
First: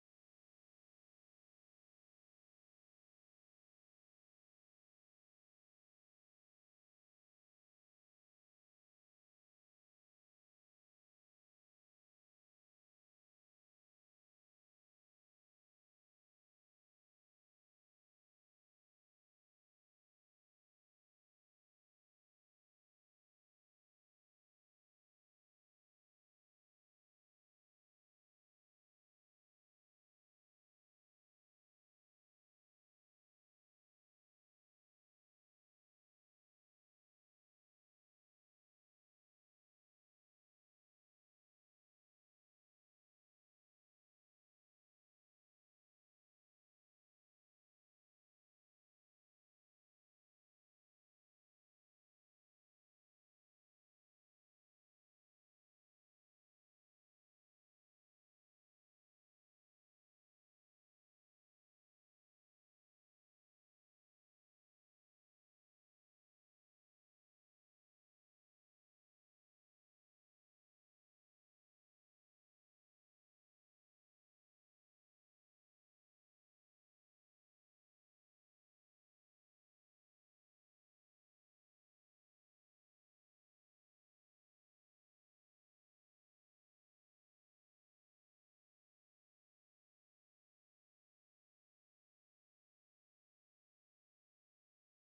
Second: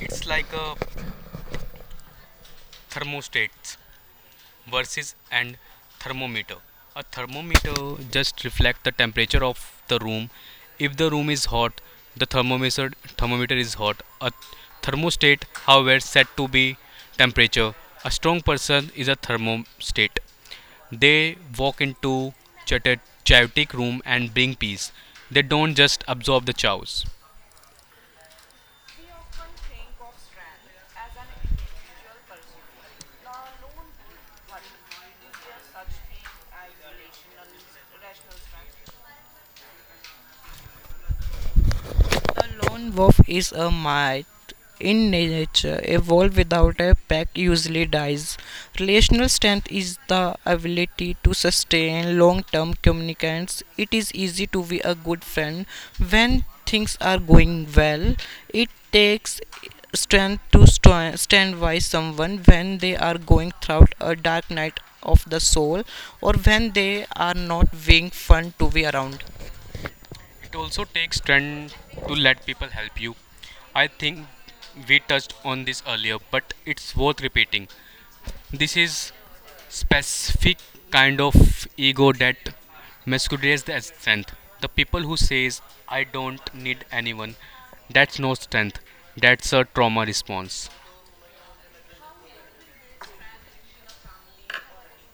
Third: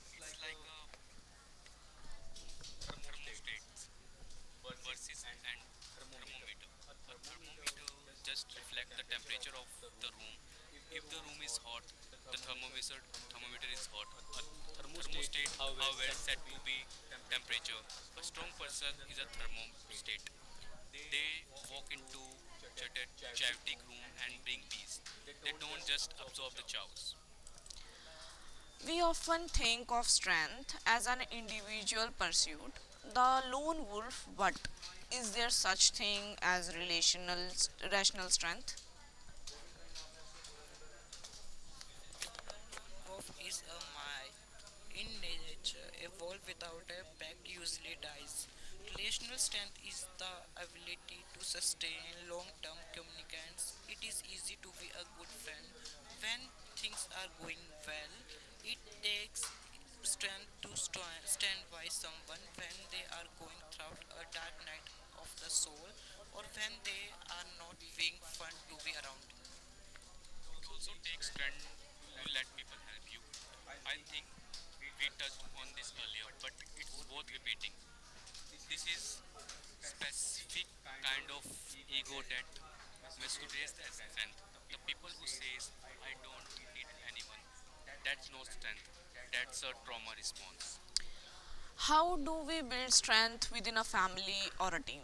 [SPEAKER 2] It's like a thermostat versus
[SPEAKER 1] Versus and
[SPEAKER 2] and thermometer.
[SPEAKER 1] thermometer.
[SPEAKER 2] A
[SPEAKER 1] A
[SPEAKER 2] thermometer
[SPEAKER 1] thermometer
[SPEAKER 2] just
[SPEAKER 1] just
[SPEAKER 2] reflects the
[SPEAKER 1] reflects the
[SPEAKER 2] temperature of
[SPEAKER 1] temperature of
[SPEAKER 2] the
[SPEAKER 1] the
[SPEAKER 2] room.
[SPEAKER 1] room.
[SPEAKER 2] If
[SPEAKER 1] If
[SPEAKER 2] the
[SPEAKER 1] the
[SPEAKER 2] room
[SPEAKER 1] room
[SPEAKER 2] is
[SPEAKER 1] is
[SPEAKER 2] hot,
[SPEAKER 1] hot,
[SPEAKER 2] the
[SPEAKER 1] the
[SPEAKER 2] thermometer
[SPEAKER 1] thermometer
[SPEAKER 2] thermometer
[SPEAKER 1] thermometer
[SPEAKER 2] is
[SPEAKER 1] is
[SPEAKER 2] hot.
[SPEAKER 1] hot.
[SPEAKER 2] A
[SPEAKER 1] A
[SPEAKER 2] thermostat,
[SPEAKER 1] thermostat how well
[SPEAKER 2] however, set
[SPEAKER 1] set
[SPEAKER 2] to
[SPEAKER 1] to
[SPEAKER 2] be
[SPEAKER 1] be
[SPEAKER 2] temperature.
[SPEAKER 1] temperature.
[SPEAKER 2] A
[SPEAKER 1] A
[SPEAKER 2] strong
[SPEAKER 1] strong
[SPEAKER 2] person
[SPEAKER 1] person
[SPEAKER 2] is a
[SPEAKER 1] is a
[SPEAKER 2] thermostat.
[SPEAKER 1] thermostat. They
[SPEAKER 2] They walk
[SPEAKER 1] walk into
[SPEAKER 2] into
[SPEAKER 1] the
[SPEAKER 2] Chatet chaotic
[SPEAKER 1] chaotic
[SPEAKER 2] room
[SPEAKER 1] room
[SPEAKER 2] and
[SPEAKER 1] and
[SPEAKER 2] bring
[SPEAKER 1] bring
[SPEAKER 2] peace.
[SPEAKER 1] peace.
[SPEAKER 2] They
[SPEAKER 1] They
[SPEAKER 2] don't
[SPEAKER 1] don't
[SPEAKER 2] just
[SPEAKER 1] just
[SPEAKER 2] absorb the
[SPEAKER 1] absorb the
[SPEAKER 2] chaos.
[SPEAKER 1] chaos. We often think of strength as an individual pursuit, the lone wolf, but is there such thing as relational rational strength?
[SPEAKER 2] It also takes
[SPEAKER 1] Can
[SPEAKER 2] strength to
[SPEAKER 1] you
[SPEAKER 2] let
[SPEAKER 1] let
[SPEAKER 2] people
[SPEAKER 1] me
[SPEAKER 2] help you.
[SPEAKER 1] help you?
[SPEAKER 2] I
[SPEAKER 1] I
[SPEAKER 2] think
[SPEAKER 1] think
[SPEAKER 2] we
[SPEAKER 1] it
[SPEAKER 2] touched
[SPEAKER 1] touched
[SPEAKER 2] on this earlier,
[SPEAKER 1] earlier.
[SPEAKER 2] but it's
[SPEAKER 1] It
[SPEAKER 2] worth repeating.
[SPEAKER 1] think
[SPEAKER 2] This
[SPEAKER 1] this
[SPEAKER 2] is
[SPEAKER 1] is
[SPEAKER 2] specific
[SPEAKER 1] specific
[SPEAKER 2] kind
[SPEAKER 1] kind of
[SPEAKER 2] of ego
[SPEAKER 1] for
[SPEAKER 2] that
[SPEAKER 1] that it is the
[SPEAKER 2] masquerades as
[SPEAKER 1] strength.
[SPEAKER 2] strength. The
[SPEAKER 1] Says
[SPEAKER 2] people who says I
[SPEAKER 1] I
[SPEAKER 2] don't
[SPEAKER 1] don't
[SPEAKER 2] need
[SPEAKER 1] need
[SPEAKER 2] anyone,
[SPEAKER 1] anyone
[SPEAKER 2] that's no strength.
[SPEAKER 1] strength
[SPEAKER 2] That's a trauma
[SPEAKER 1] trauma
[SPEAKER 2] response.
[SPEAKER 1] response. How do we build strength within a family or a team?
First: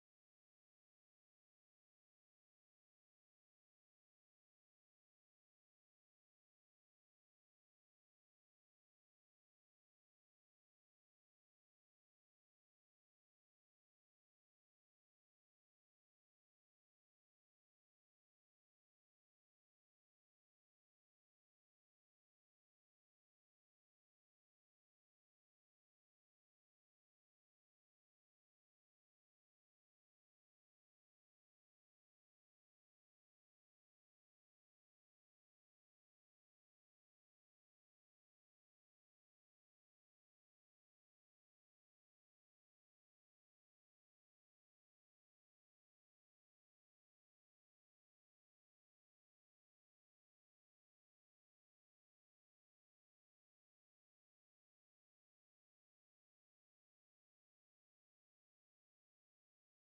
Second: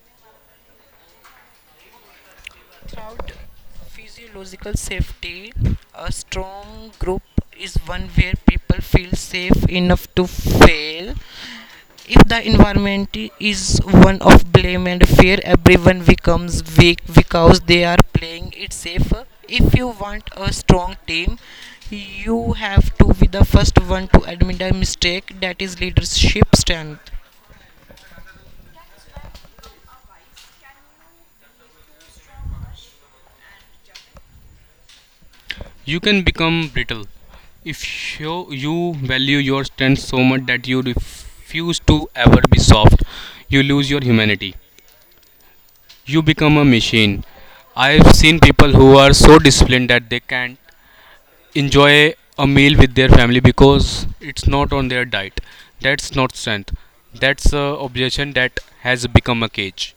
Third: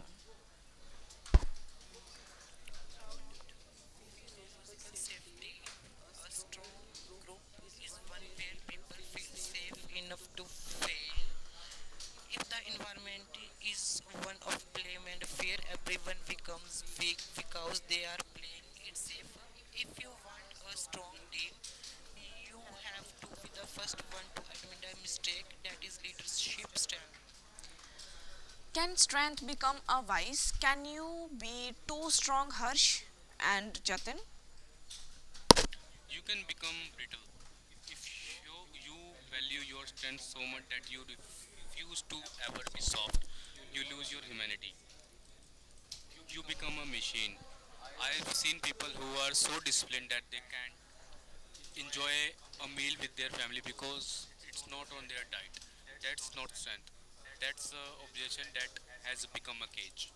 [SPEAKER 1] Can strength become a vice? Can you be too strong, Harsh and Jatin?
[SPEAKER 2] You
[SPEAKER 1] You
[SPEAKER 2] can
[SPEAKER 1] can
[SPEAKER 2] become
[SPEAKER 1] become
[SPEAKER 2] brittle
[SPEAKER 1] brittle,
[SPEAKER 2] if you value your strength so much that you
[SPEAKER 1] beautiful,
[SPEAKER 2] refuse to ever be soft.
[SPEAKER 1] soft,
[SPEAKER 2] You lose your humanity.
[SPEAKER 1] humanity.
[SPEAKER 2] You become a machine.
[SPEAKER 1] Shane,
[SPEAKER 2] I've seen people who are so disciplined that
[SPEAKER 1] I
[SPEAKER 2] they
[SPEAKER 1] can't
[SPEAKER 2] can't enjoy
[SPEAKER 1] say
[SPEAKER 2] a
[SPEAKER 1] a
[SPEAKER 2] meal
[SPEAKER 1] meal
[SPEAKER 2] with
[SPEAKER 1] with
[SPEAKER 2] their
[SPEAKER 1] their
[SPEAKER 2] family
[SPEAKER 1] family
[SPEAKER 2] because
[SPEAKER 1] because
[SPEAKER 2] it's
[SPEAKER 1] it's not
[SPEAKER 2] not on
[SPEAKER 1] on
[SPEAKER 2] their
[SPEAKER 1] their
[SPEAKER 2] diet.
[SPEAKER 1] that
[SPEAKER 2] That's not strength.
[SPEAKER 1] that.
[SPEAKER 2] That's a obsession that has become a cage.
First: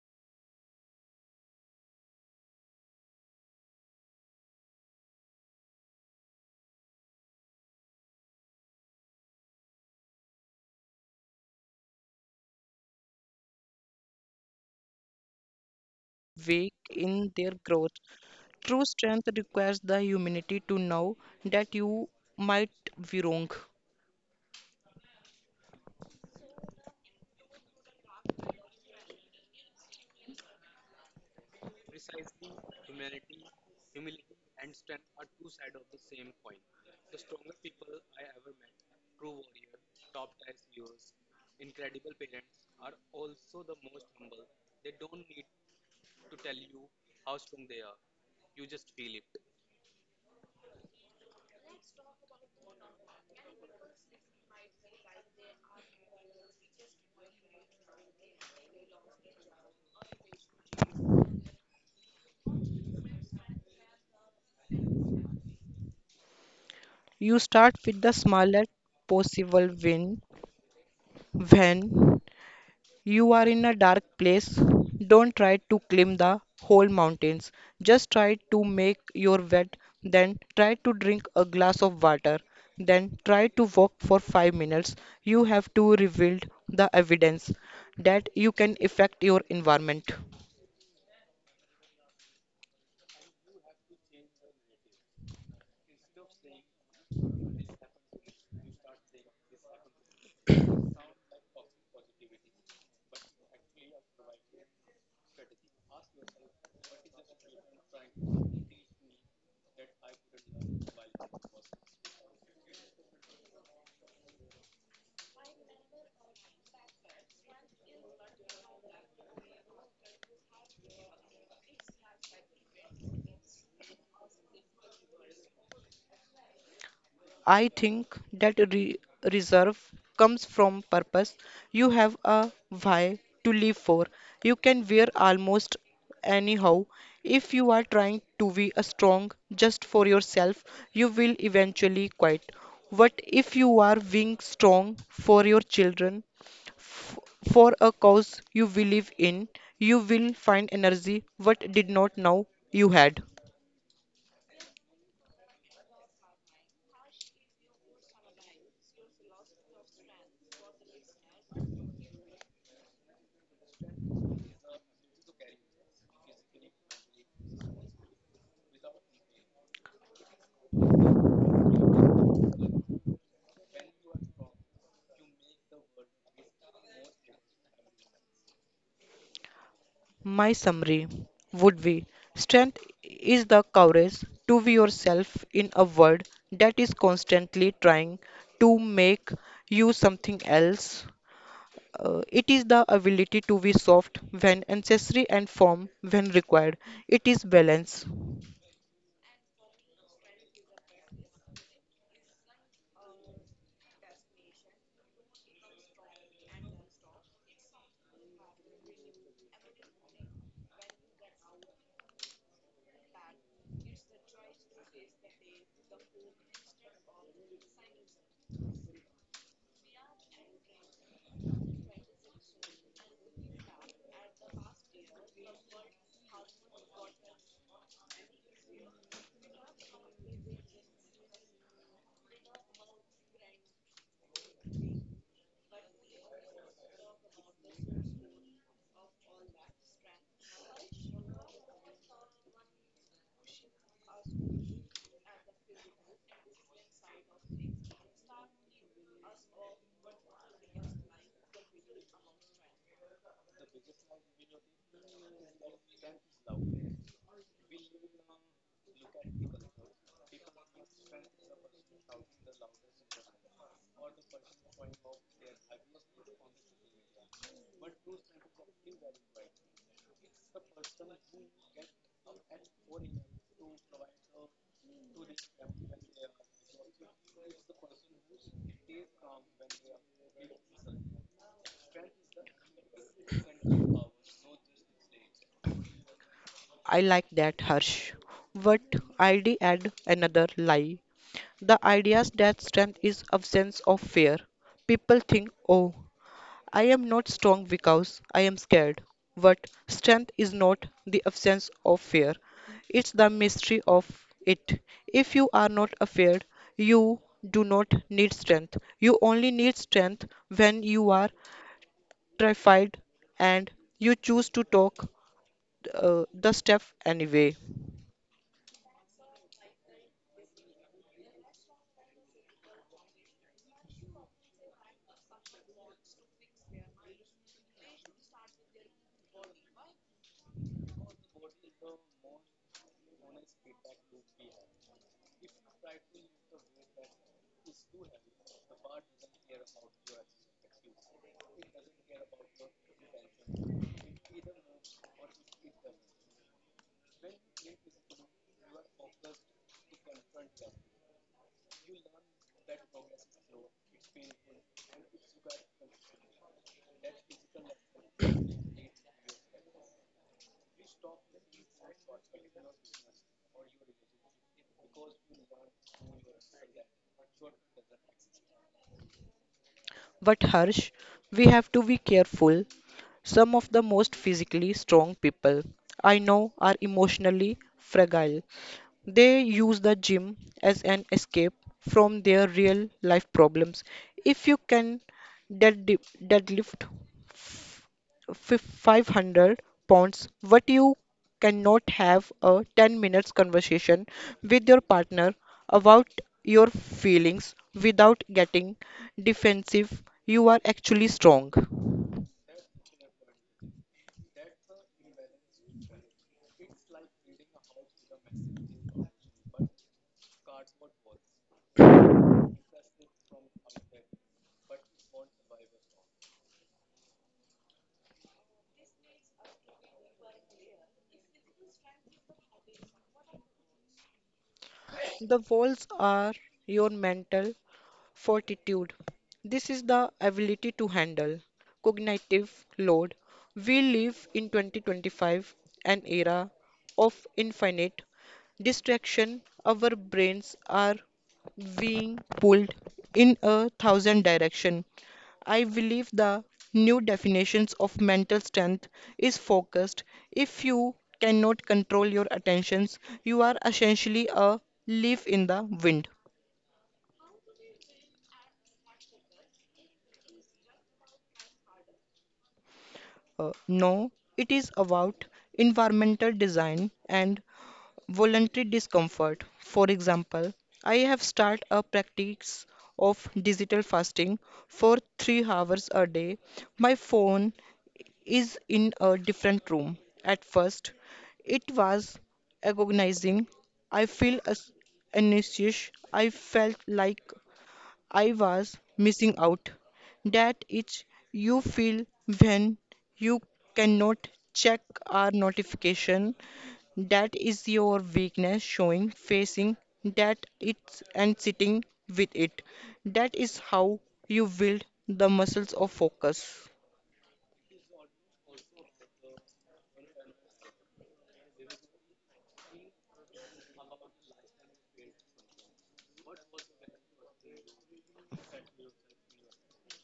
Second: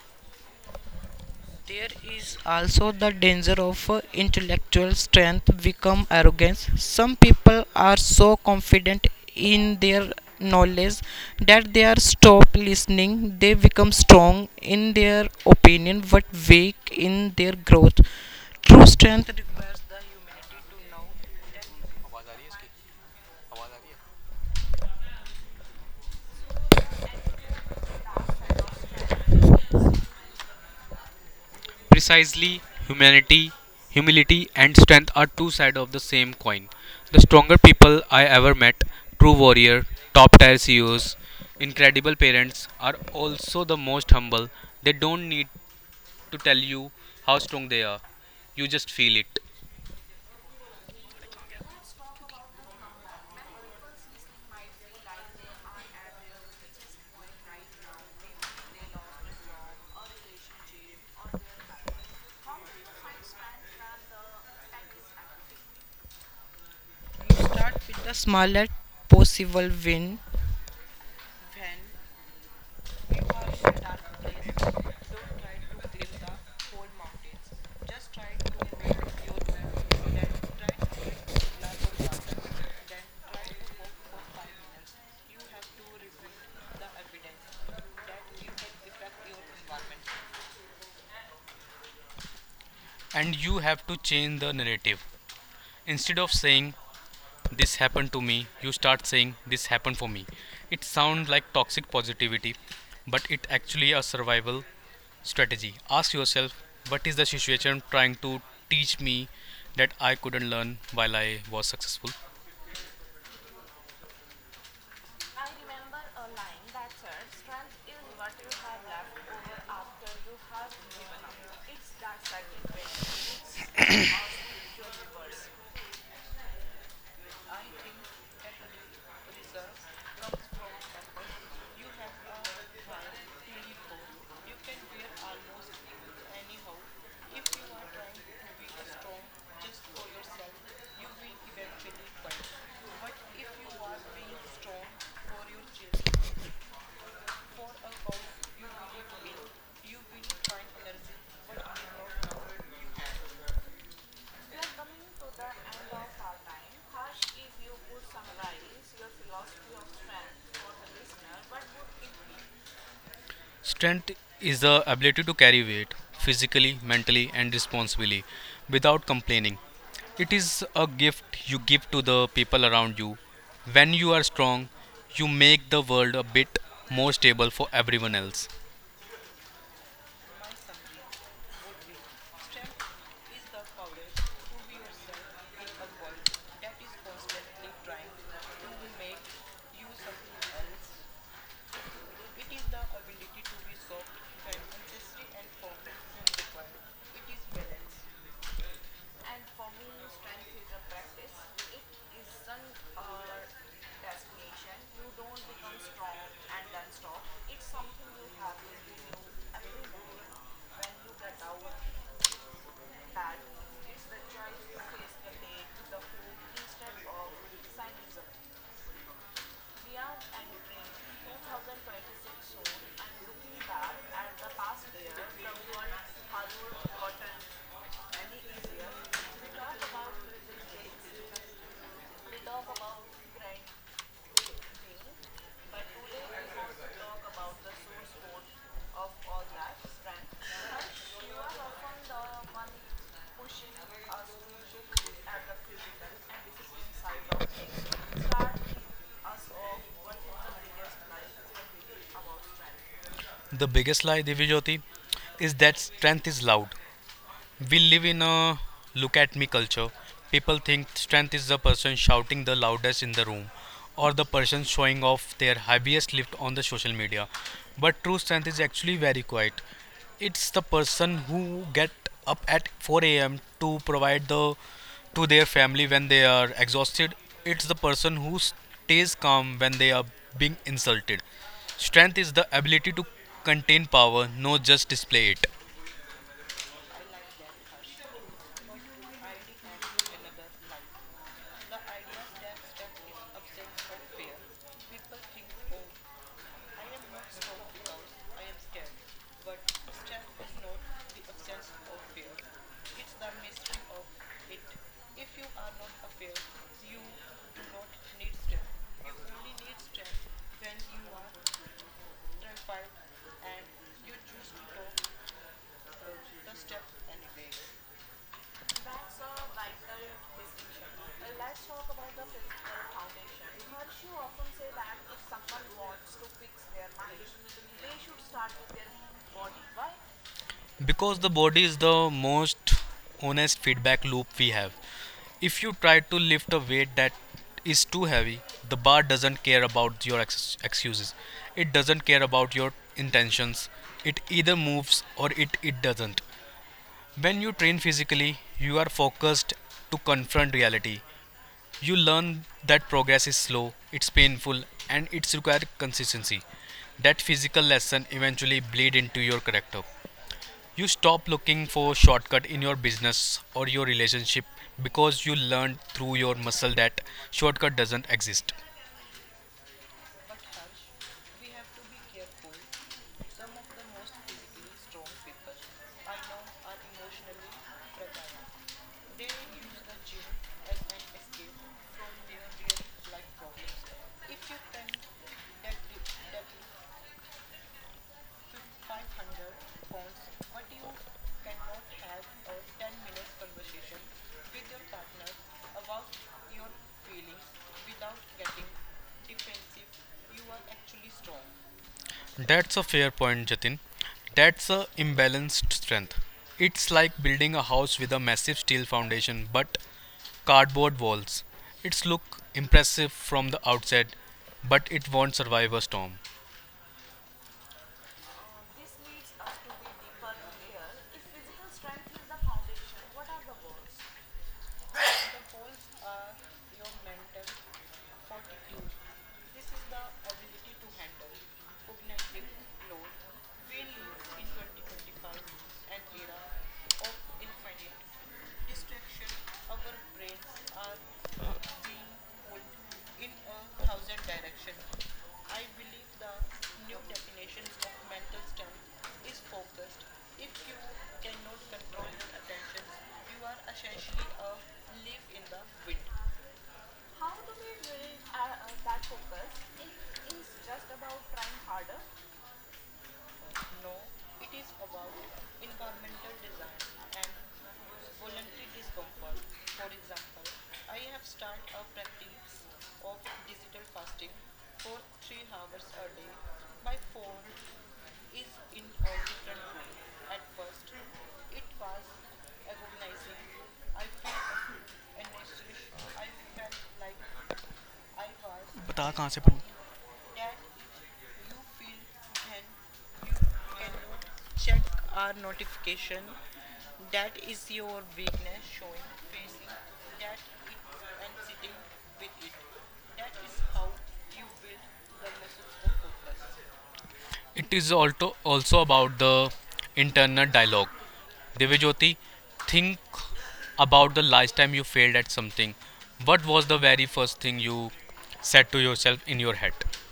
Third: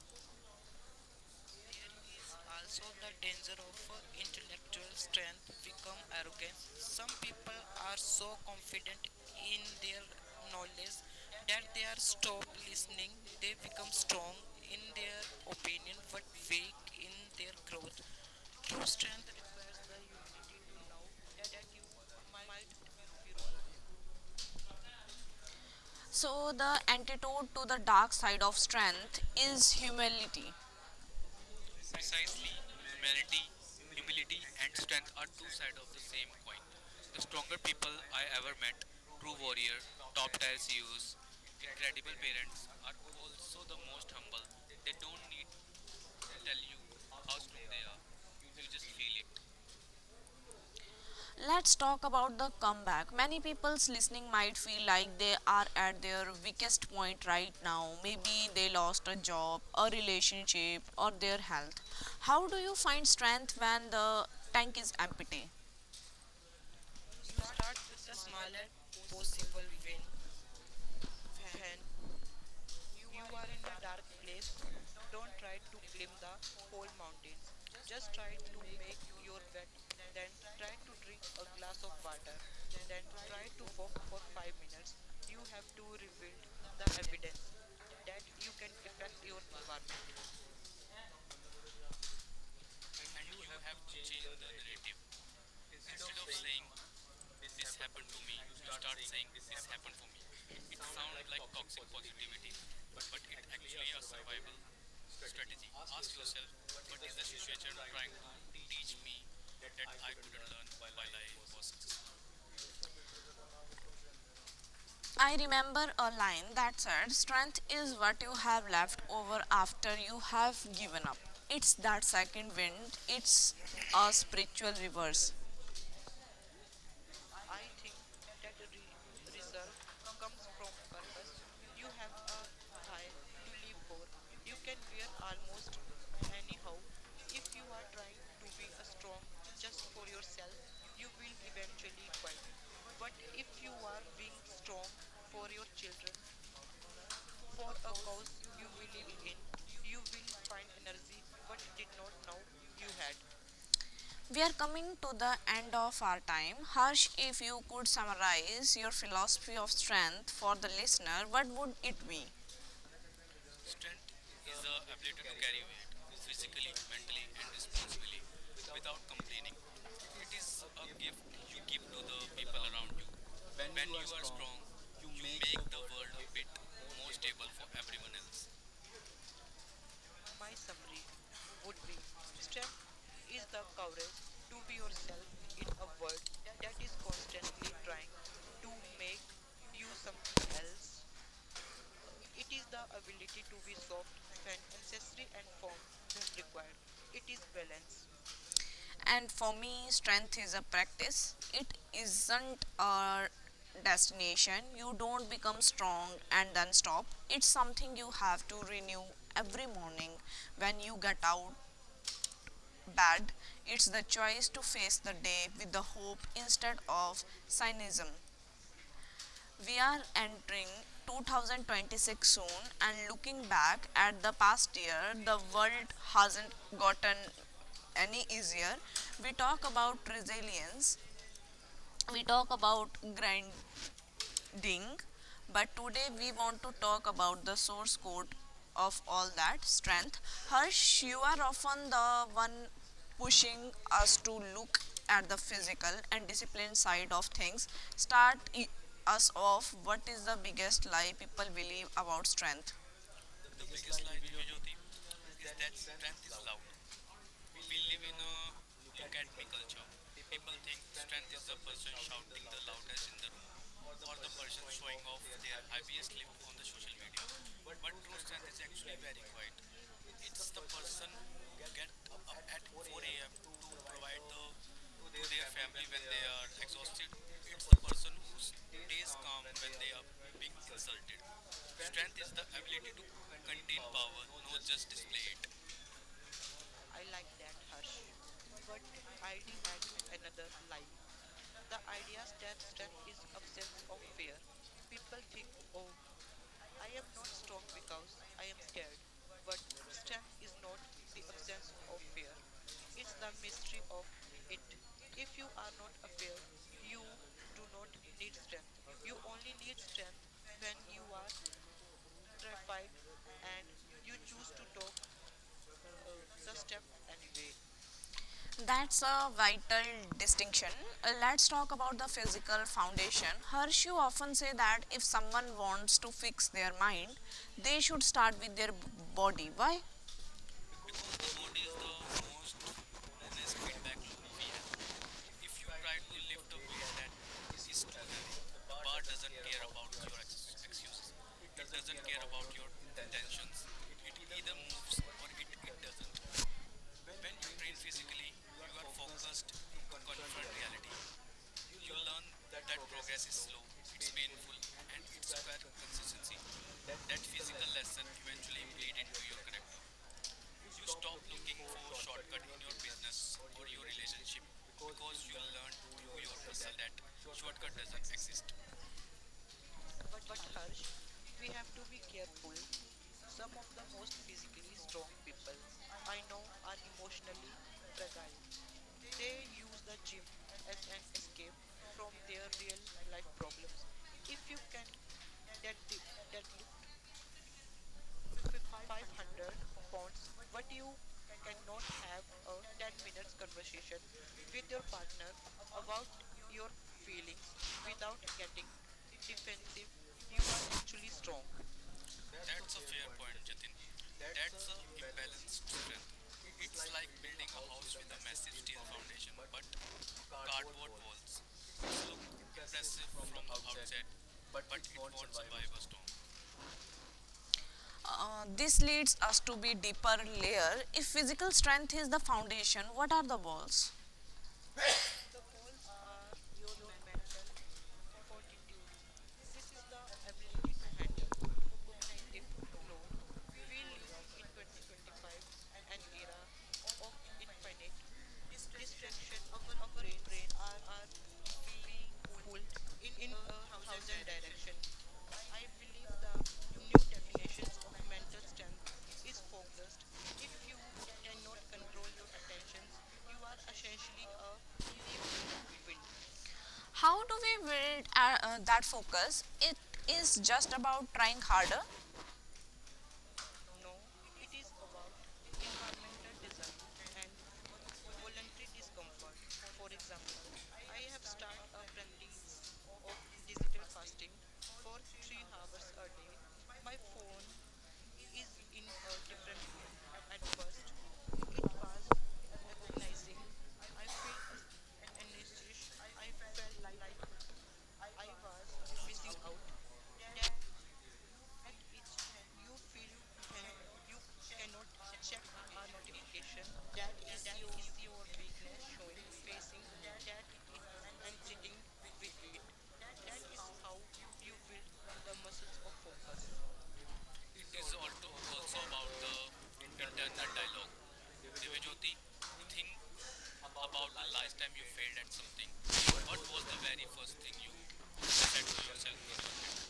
[SPEAKER 3] Weak in their growth. True strength requires the humility to know that you might be wrong.
[SPEAKER 1] So, the antidote to the dark side of strength is humility.
[SPEAKER 2] Precisely, humanity, humility, and strength are two sides of the same coin. The stronger people I ever met, true warrior, top tier CEOs, incredible
[SPEAKER 1] Incredible parents
[SPEAKER 2] parents, are also the most humble. They don't need to tell
[SPEAKER 1] tell you
[SPEAKER 2] you
[SPEAKER 1] how
[SPEAKER 2] how
[SPEAKER 1] strong
[SPEAKER 2] strong they
[SPEAKER 1] they
[SPEAKER 2] are.
[SPEAKER 1] are.
[SPEAKER 2] You
[SPEAKER 1] You
[SPEAKER 2] just
[SPEAKER 1] just
[SPEAKER 2] feel
[SPEAKER 1] feel it.
[SPEAKER 2] it.
[SPEAKER 1] Let's talk about the comeback. Many people's listening might feel like they are at their weakest point right now. Maybe they lost a job, a relationship, or their health. How do you find strength when the tank is empty?
[SPEAKER 3] You start with the smallest possible win. When you are in a dark place, don't try to climb the whole mountains. Just try to make your bed, then try to drink a glass of water, then try to walk for 5 minutes. You have to rebuild the evidence that you can affect your environment.
[SPEAKER 2] And you have to change the narrative. Instead of saying this happened to me, you start saying this happened for me. It sounds like toxic positivity, but it actually a
[SPEAKER 1] A
[SPEAKER 2] survival
[SPEAKER 1] survival
[SPEAKER 2] strategy.
[SPEAKER 1] strategy.
[SPEAKER 2] Ask yourself
[SPEAKER 1] Yourself.
[SPEAKER 2] what is the situation trying to teach me that I couldn't learn while I was successful.
[SPEAKER 1] I remember a line that said, strength is what you have left over after you have given up. It's that second wind, it's a spiritual reverse.
[SPEAKER 3] I think that reserve comes from purpose. You have a why to live for. You can wear almost anyhow. If you are trying to be a strong just for yourself, you will eventually quit. But if you are being strong for your children, for a cause you believe in, you will find energy what did not know you had.
[SPEAKER 1] We are coming to the end of our time. Harsh, if you could summarize your philosophy of strength for the listener, what would it be?
[SPEAKER 2] Strength
[SPEAKER 1] Strength
[SPEAKER 2] is the
[SPEAKER 1] is the
[SPEAKER 2] ability to
[SPEAKER 1] ability to
[SPEAKER 2] carry
[SPEAKER 1] carry
[SPEAKER 2] weight
[SPEAKER 1] weight
[SPEAKER 2] physically,
[SPEAKER 1] physically,
[SPEAKER 2] mentally,
[SPEAKER 1] mentally,
[SPEAKER 2] and
[SPEAKER 1] and
[SPEAKER 2] responsibly,
[SPEAKER 1] responsibly.
[SPEAKER 2] without complaining.
[SPEAKER 1] Training
[SPEAKER 2] It is a
[SPEAKER 1] give
[SPEAKER 2] gift you
[SPEAKER 1] people
[SPEAKER 2] give to the people around
[SPEAKER 1] around
[SPEAKER 2] you.
[SPEAKER 1] you.
[SPEAKER 2] When
[SPEAKER 1] When
[SPEAKER 2] you
[SPEAKER 1] you
[SPEAKER 2] are
[SPEAKER 1] are
[SPEAKER 2] strong,
[SPEAKER 1] strong,
[SPEAKER 2] you
[SPEAKER 1] make
[SPEAKER 2] make the
[SPEAKER 1] the
[SPEAKER 2] world a
[SPEAKER 1] world a
[SPEAKER 2] bit
[SPEAKER 1] bit.
[SPEAKER 2] more stable for everyone else.
[SPEAKER 3] My summary would be strength is the courage to be yourself in a world that is constantly trying to make you something else. It is the ability to be soft when necessary and firm when required. It is balance.
[SPEAKER 1] And for me, strength is a practice. It isn't a destination. You don't become strong and then stop. It's something you have to renew every morning when you get out bed. It's the choice to face the day with the hope instead of cynicism. We are entering 2026 soon, and looking back at the past year, the world hasn't gotten any easier. We talk about resilience, we talk about grind, ding but today we want to talk about the source code of all that strength harsh you are often the one pushing us to look at the physical and discipline side of things start us off what is the biggest lie people believe about strength
[SPEAKER 2] The biggest
[SPEAKER 1] biggest
[SPEAKER 2] lie,
[SPEAKER 1] lie
[SPEAKER 2] Divyajyoti,
[SPEAKER 1] Jyoti
[SPEAKER 2] is
[SPEAKER 1] is
[SPEAKER 2] that
[SPEAKER 1] that
[SPEAKER 2] strength
[SPEAKER 1] strength
[SPEAKER 2] is
[SPEAKER 1] is
[SPEAKER 2] loud.
[SPEAKER 1] loud.
[SPEAKER 2] We
[SPEAKER 1] We
[SPEAKER 2] live
[SPEAKER 1] live
[SPEAKER 2] in
[SPEAKER 1] in a
[SPEAKER 2] a look
[SPEAKER 1] look
[SPEAKER 2] at me
[SPEAKER 1] at me
[SPEAKER 2] culture.
[SPEAKER 1] culture.
[SPEAKER 2] People
[SPEAKER 1] People
[SPEAKER 2] think
[SPEAKER 1] think
[SPEAKER 2] strength is
[SPEAKER 1] strength
[SPEAKER 2] the
[SPEAKER 1] is the
[SPEAKER 2] person
[SPEAKER 1] person
[SPEAKER 2] shouting the
[SPEAKER 1] shouting the
[SPEAKER 2] loudest in the
[SPEAKER 1] loudest in the
[SPEAKER 2] room
[SPEAKER 1] room
[SPEAKER 2] or
[SPEAKER 1] or
[SPEAKER 2] the
[SPEAKER 1] the
[SPEAKER 2] person
[SPEAKER 1] person
[SPEAKER 2] showing
[SPEAKER 1] showing
[SPEAKER 2] off
[SPEAKER 1] off
[SPEAKER 2] their
[SPEAKER 1] their
[SPEAKER 2] heaviest
[SPEAKER 1] IBS
[SPEAKER 2] lift
[SPEAKER 1] clip
[SPEAKER 2] on the
[SPEAKER 1] on the
[SPEAKER 2] social
[SPEAKER 1] social
[SPEAKER 2] media.
[SPEAKER 1] media. But
[SPEAKER 2] But true
[SPEAKER 1] true
[SPEAKER 2] strength is
[SPEAKER 1] strength is
[SPEAKER 2] actually
[SPEAKER 1] actually
[SPEAKER 2] very
[SPEAKER 1] very
[SPEAKER 2] quiet.
[SPEAKER 1] quiet.
[SPEAKER 2] It's the
[SPEAKER 1] It's the
[SPEAKER 2] person
[SPEAKER 1] person
[SPEAKER 2] who
[SPEAKER 1] who
[SPEAKER 2] get
[SPEAKER 1] get
[SPEAKER 2] up
[SPEAKER 1] up
[SPEAKER 2] at
[SPEAKER 1] at
[SPEAKER 2] 4
[SPEAKER 1] 4
[SPEAKER 2] a.m.
[SPEAKER 1] a.m. to
[SPEAKER 2] to provide
[SPEAKER 1] provide
[SPEAKER 2] the
[SPEAKER 1] the
[SPEAKER 2] to
[SPEAKER 1] to
[SPEAKER 2] their
[SPEAKER 1] their
[SPEAKER 2] family
[SPEAKER 1] family
[SPEAKER 2] when
[SPEAKER 1] when
[SPEAKER 2] they
[SPEAKER 1] they
[SPEAKER 2] are
[SPEAKER 1] are
[SPEAKER 2] exhausted.
[SPEAKER 1] exhausted.
[SPEAKER 2] It's the
[SPEAKER 1] It's the
[SPEAKER 2] person
[SPEAKER 1] person
[SPEAKER 2] who
[SPEAKER 1] who
[SPEAKER 2] stays
[SPEAKER 1] stays
[SPEAKER 2] calm
[SPEAKER 1] calm
[SPEAKER 2] when they
[SPEAKER 1] when
[SPEAKER 2] are
[SPEAKER 1] they are
[SPEAKER 2] being
[SPEAKER 1] being
[SPEAKER 2] insulted.
[SPEAKER 1] insulted.
[SPEAKER 2] Strength is
[SPEAKER 1] Strength
[SPEAKER 2] the
[SPEAKER 1] is the
[SPEAKER 2] ability to
[SPEAKER 1] ability to
[SPEAKER 2] contain
[SPEAKER 1] contain
[SPEAKER 2] power,
[SPEAKER 1] power,
[SPEAKER 2] not
[SPEAKER 1] not
[SPEAKER 2] just
[SPEAKER 1] just
[SPEAKER 2] display
[SPEAKER 1] display
[SPEAKER 2] it.
[SPEAKER 1] it.
[SPEAKER 3] I like that, Harsh. But I'd add another lie. The ideas that strength is absence of fear. People think, oh, I am not strong because I am scared. But strength is not the absence of fear, it's the mystery of it. If you are not afraid, you do not need strength. You only need strength when you are terrified and you choose to talk the step anyway.
[SPEAKER 1] That's a vital distinction. Let's talk about the physical foundation. Harsh, you often say that if someone wants to fix their mind, they should start with their body. Why?
[SPEAKER 2] Because the body is the most honest feedback loop we have. If you try to lift a weight that is too heavy, the bar doesn't care about your excuses. It doesn't care about your intentions. It either moves or it doesn't. When you train physically, you are focused to confront reality. You learn that progress is slow, it's painful, and it's required consistency. That
[SPEAKER 1] That
[SPEAKER 2] physical
[SPEAKER 1] physical
[SPEAKER 2] lesson
[SPEAKER 1] lesson
[SPEAKER 2] eventually
[SPEAKER 1] eventually
[SPEAKER 2] bleed
[SPEAKER 1] bleed
[SPEAKER 2] into
[SPEAKER 1] into
[SPEAKER 2] your
[SPEAKER 1] your
[SPEAKER 2] character.
[SPEAKER 1] connect
[SPEAKER 2] You stop looking for shortcut in your business
[SPEAKER 1] business,
[SPEAKER 2] or your
[SPEAKER 1] your
[SPEAKER 2] relationship,
[SPEAKER 1] relationship,
[SPEAKER 2] because you
[SPEAKER 1] because you
[SPEAKER 2] learned
[SPEAKER 1] learn
[SPEAKER 2] through
[SPEAKER 1] to
[SPEAKER 2] your
[SPEAKER 1] your
[SPEAKER 2] muscle
[SPEAKER 1] muscle
[SPEAKER 2] that
[SPEAKER 1] that
[SPEAKER 2] shortcut doesn't exist.
[SPEAKER 1] exist.
[SPEAKER 3] But Harsh, we have to be careful. Some of the most physically strong people I know are emotionally fragile. They use the gym as an escape from their real life problems. If you can dead deadlift 500 pounds what you cannot have a 10 minutes conversation with your partner about your feelings without getting defensive you are actually strong.
[SPEAKER 2] That's a
[SPEAKER 1] That's a
[SPEAKER 2] fair
[SPEAKER 1] fair
[SPEAKER 2] point,
[SPEAKER 1] point.
[SPEAKER 2] Jatin.
[SPEAKER 1] Nitin.
[SPEAKER 2] That's
[SPEAKER 1] That's
[SPEAKER 2] a
[SPEAKER 1] a
[SPEAKER 2] imbalanced
[SPEAKER 1] balanced
[SPEAKER 2] strength.
[SPEAKER 1] strength.
[SPEAKER 2] It's
[SPEAKER 1] It's
[SPEAKER 2] like
[SPEAKER 1] like
[SPEAKER 2] building a house with a massive steel
[SPEAKER 1] steel
[SPEAKER 2] foundation
[SPEAKER 1] foundation, but
[SPEAKER 2] but cardboard
[SPEAKER 1] cardboard
[SPEAKER 2] walls.
[SPEAKER 1] walls.
[SPEAKER 2] It's
[SPEAKER 1] So,
[SPEAKER 2] look impressive
[SPEAKER 1] as if
[SPEAKER 2] from the outside,
[SPEAKER 1] that
[SPEAKER 2] but it
[SPEAKER 1] won't
[SPEAKER 2] won't survive a
[SPEAKER 1] survive a
[SPEAKER 2] storm.
[SPEAKER 1] storm. This leads us to be deeper layer. If physical strength is the foundation, what are the walls?
[SPEAKER 3] The walls are your mental fortitude. This is the ability to handle cognitive load. We live in 2025, an era of infinite distraction. Our brains are being pulled in a thousand directions. I believe the new definitions of mental strength is focused. If you cannot control your attentions, you are essentially a leaf in the wind.
[SPEAKER 1] How do we build that focus? It is just about trying harder.
[SPEAKER 3] No, it is about environmental design and voluntary discomfort. For example, I have started a practice of digital fasting for 3 hours a day. My phone is in a different room. At first, it was agonizing. I feel as- Anxious. I felt like I was missing out. That itch you feel when you cannot check our notification. That is your weakness showing, facing that it's and sitting with it. That is how you build the muscles of focus.
[SPEAKER 2] It
[SPEAKER 1] It
[SPEAKER 2] is
[SPEAKER 1] is
[SPEAKER 2] also
[SPEAKER 1] also
[SPEAKER 2] also
[SPEAKER 1] also
[SPEAKER 2] about
[SPEAKER 1] about
[SPEAKER 2] the
[SPEAKER 1] the
[SPEAKER 2] internal
[SPEAKER 1] internal
[SPEAKER 2] dialogue.
[SPEAKER 1] dialogue.
[SPEAKER 2] Divyajyoti,
[SPEAKER 1] Devajyoti,
[SPEAKER 2] think
[SPEAKER 1] think about
[SPEAKER 2] about the
[SPEAKER 1] the
[SPEAKER 2] last time
[SPEAKER 1] last
[SPEAKER 2] you
[SPEAKER 1] time you
[SPEAKER 2] failed at
[SPEAKER 1] failed at
[SPEAKER 2] something.
[SPEAKER 1] something.
[SPEAKER 2] What
[SPEAKER 1] What
[SPEAKER 2] was the
[SPEAKER 1] was the
[SPEAKER 2] very
[SPEAKER 1] very
[SPEAKER 2] first thing
[SPEAKER 1] first thing
[SPEAKER 2] you
[SPEAKER 1] you
[SPEAKER 2] said to
[SPEAKER 1] said to
[SPEAKER 2] yourself in your head?
[SPEAKER 1] yourself?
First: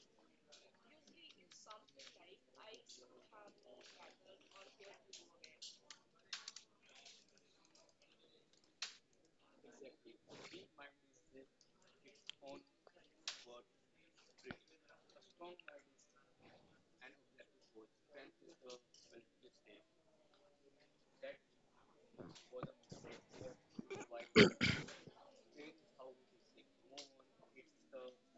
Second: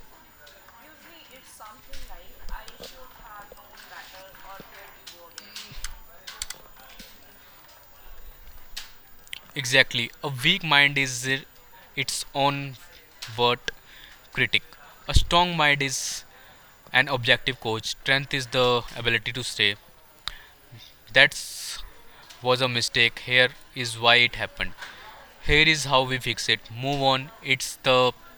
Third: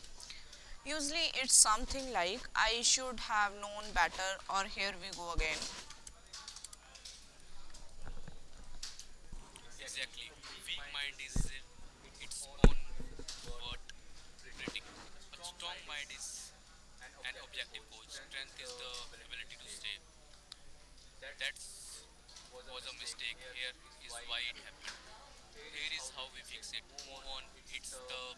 [SPEAKER 1] Usually, it's something like, I should have known better, or here we go again.
[SPEAKER 2] Exactly. A
[SPEAKER 1] Exactly.
[SPEAKER 2] weak mind
[SPEAKER 1] Mind
[SPEAKER 2] is
[SPEAKER 1] is
[SPEAKER 2] its
[SPEAKER 1] its own
[SPEAKER 2] own worst
[SPEAKER 1] word
[SPEAKER 2] critic.
[SPEAKER 1] critic.
[SPEAKER 2] A strong mind
[SPEAKER 1] Mind
[SPEAKER 2] is
[SPEAKER 1] is
[SPEAKER 2] an objective coach.
[SPEAKER 1] coach.
[SPEAKER 2] Strength is
[SPEAKER 1] Strength is
[SPEAKER 2] the
[SPEAKER 1] the
[SPEAKER 2] ability to
[SPEAKER 1] ability to
[SPEAKER 2] say,
[SPEAKER 1] save.
[SPEAKER 2] that
[SPEAKER 1] That's
[SPEAKER 2] was a mistake.
[SPEAKER 1] mistake
[SPEAKER 2] Here
[SPEAKER 1] here.
[SPEAKER 2] is
[SPEAKER 1] Is
[SPEAKER 2] why it
[SPEAKER 1] Why it
[SPEAKER 2] happened.
[SPEAKER 1] happened?
[SPEAKER 2] Here is
[SPEAKER 1] Here
[SPEAKER 2] how
[SPEAKER 1] is
[SPEAKER 2] we fix it.
[SPEAKER 1] it.
[SPEAKER 2] Move
[SPEAKER 1] Move
[SPEAKER 2] on.
[SPEAKER 1] on.
[SPEAKER 2] It's
[SPEAKER 1] It's the
[SPEAKER 2] the
[SPEAKER 1] goal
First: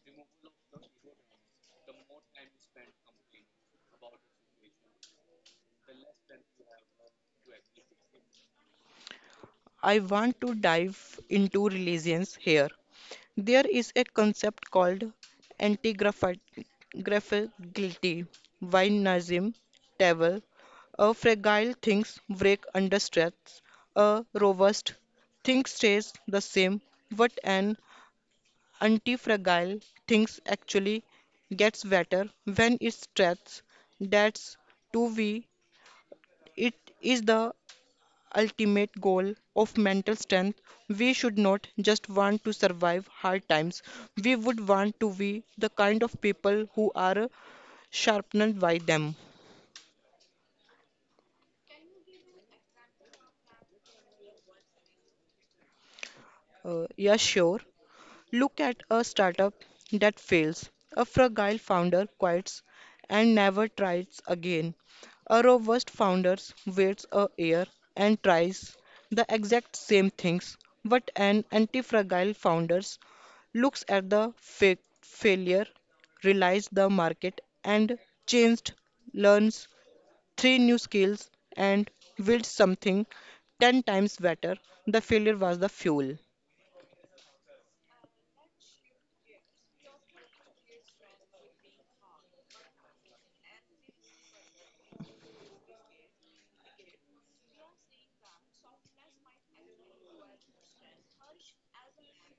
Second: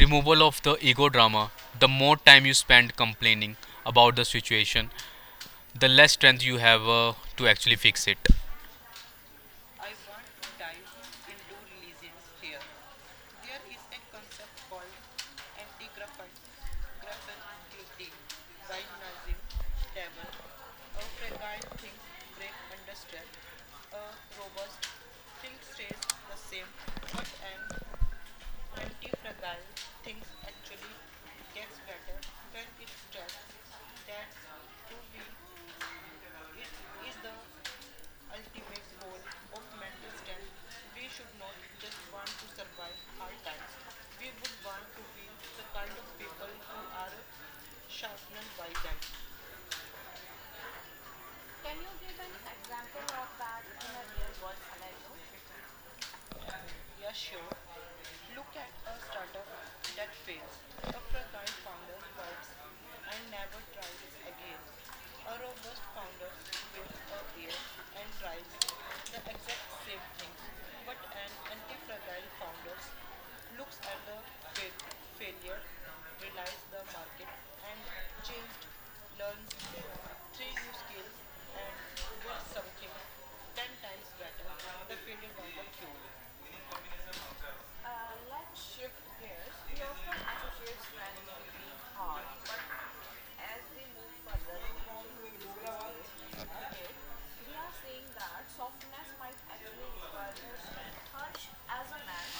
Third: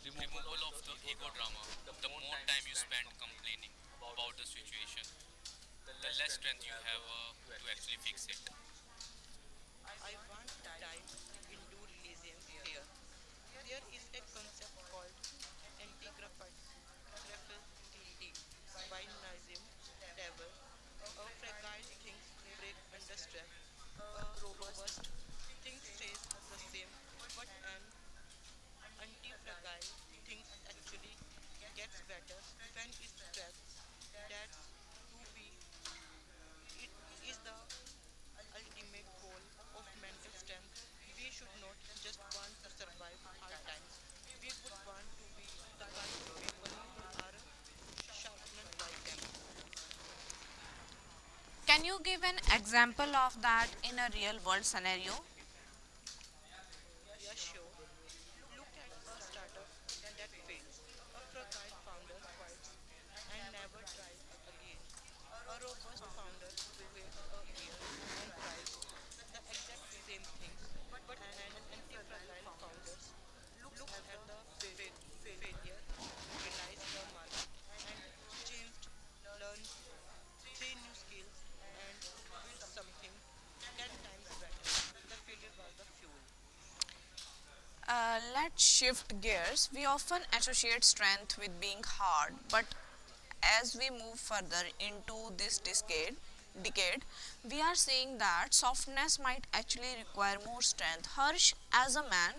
[SPEAKER 2] removal of the ego
[SPEAKER 1] of no
[SPEAKER 2] drama.
[SPEAKER 1] drama.
[SPEAKER 2] The
[SPEAKER 1] The
[SPEAKER 2] more
[SPEAKER 1] more
[SPEAKER 2] time you
[SPEAKER 1] time you
[SPEAKER 2] spend
[SPEAKER 1] spend
[SPEAKER 2] complaining
[SPEAKER 1] complaining
[SPEAKER 2] about the
[SPEAKER 1] about the
[SPEAKER 2] situation,
[SPEAKER 1] situation,
[SPEAKER 2] the
[SPEAKER 1] the
[SPEAKER 2] less
[SPEAKER 1] less
[SPEAKER 2] strength you
[SPEAKER 1] strength you
[SPEAKER 2] have
[SPEAKER 1] have.
[SPEAKER 2] to actually fix it.
[SPEAKER 1] It.
[SPEAKER 3] I want to dive into religions here. There is a concept called antigraphicality by Nazim Tawil. A fragile things break under stress. A robust thing stays the same, but an anti-fragile things actually gets better when it's stressed. That's to be it is the ultimate goal of mental strength. We should not just want to survive hard times, we would want to be the kind of people who are sharpened by them.
[SPEAKER 1] Can you give an example of that in a real world scenario?
[SPEAKER 3] Yeah, sure. Look at a startup that fails. A fragile founder quits and never tries again. A robust founder waits a year and tries the exact same things. But an anti-fragile founder looks at the failure, realizes the market and changed, learns three new skills and builds something 10 times better. The failure was the fuel.
[SPEAKER 1] Let's shift gears. We often associate strength with being hard, but as we move further into this decade, we are seeing that softness might actually require more strength. Harsh, as a man,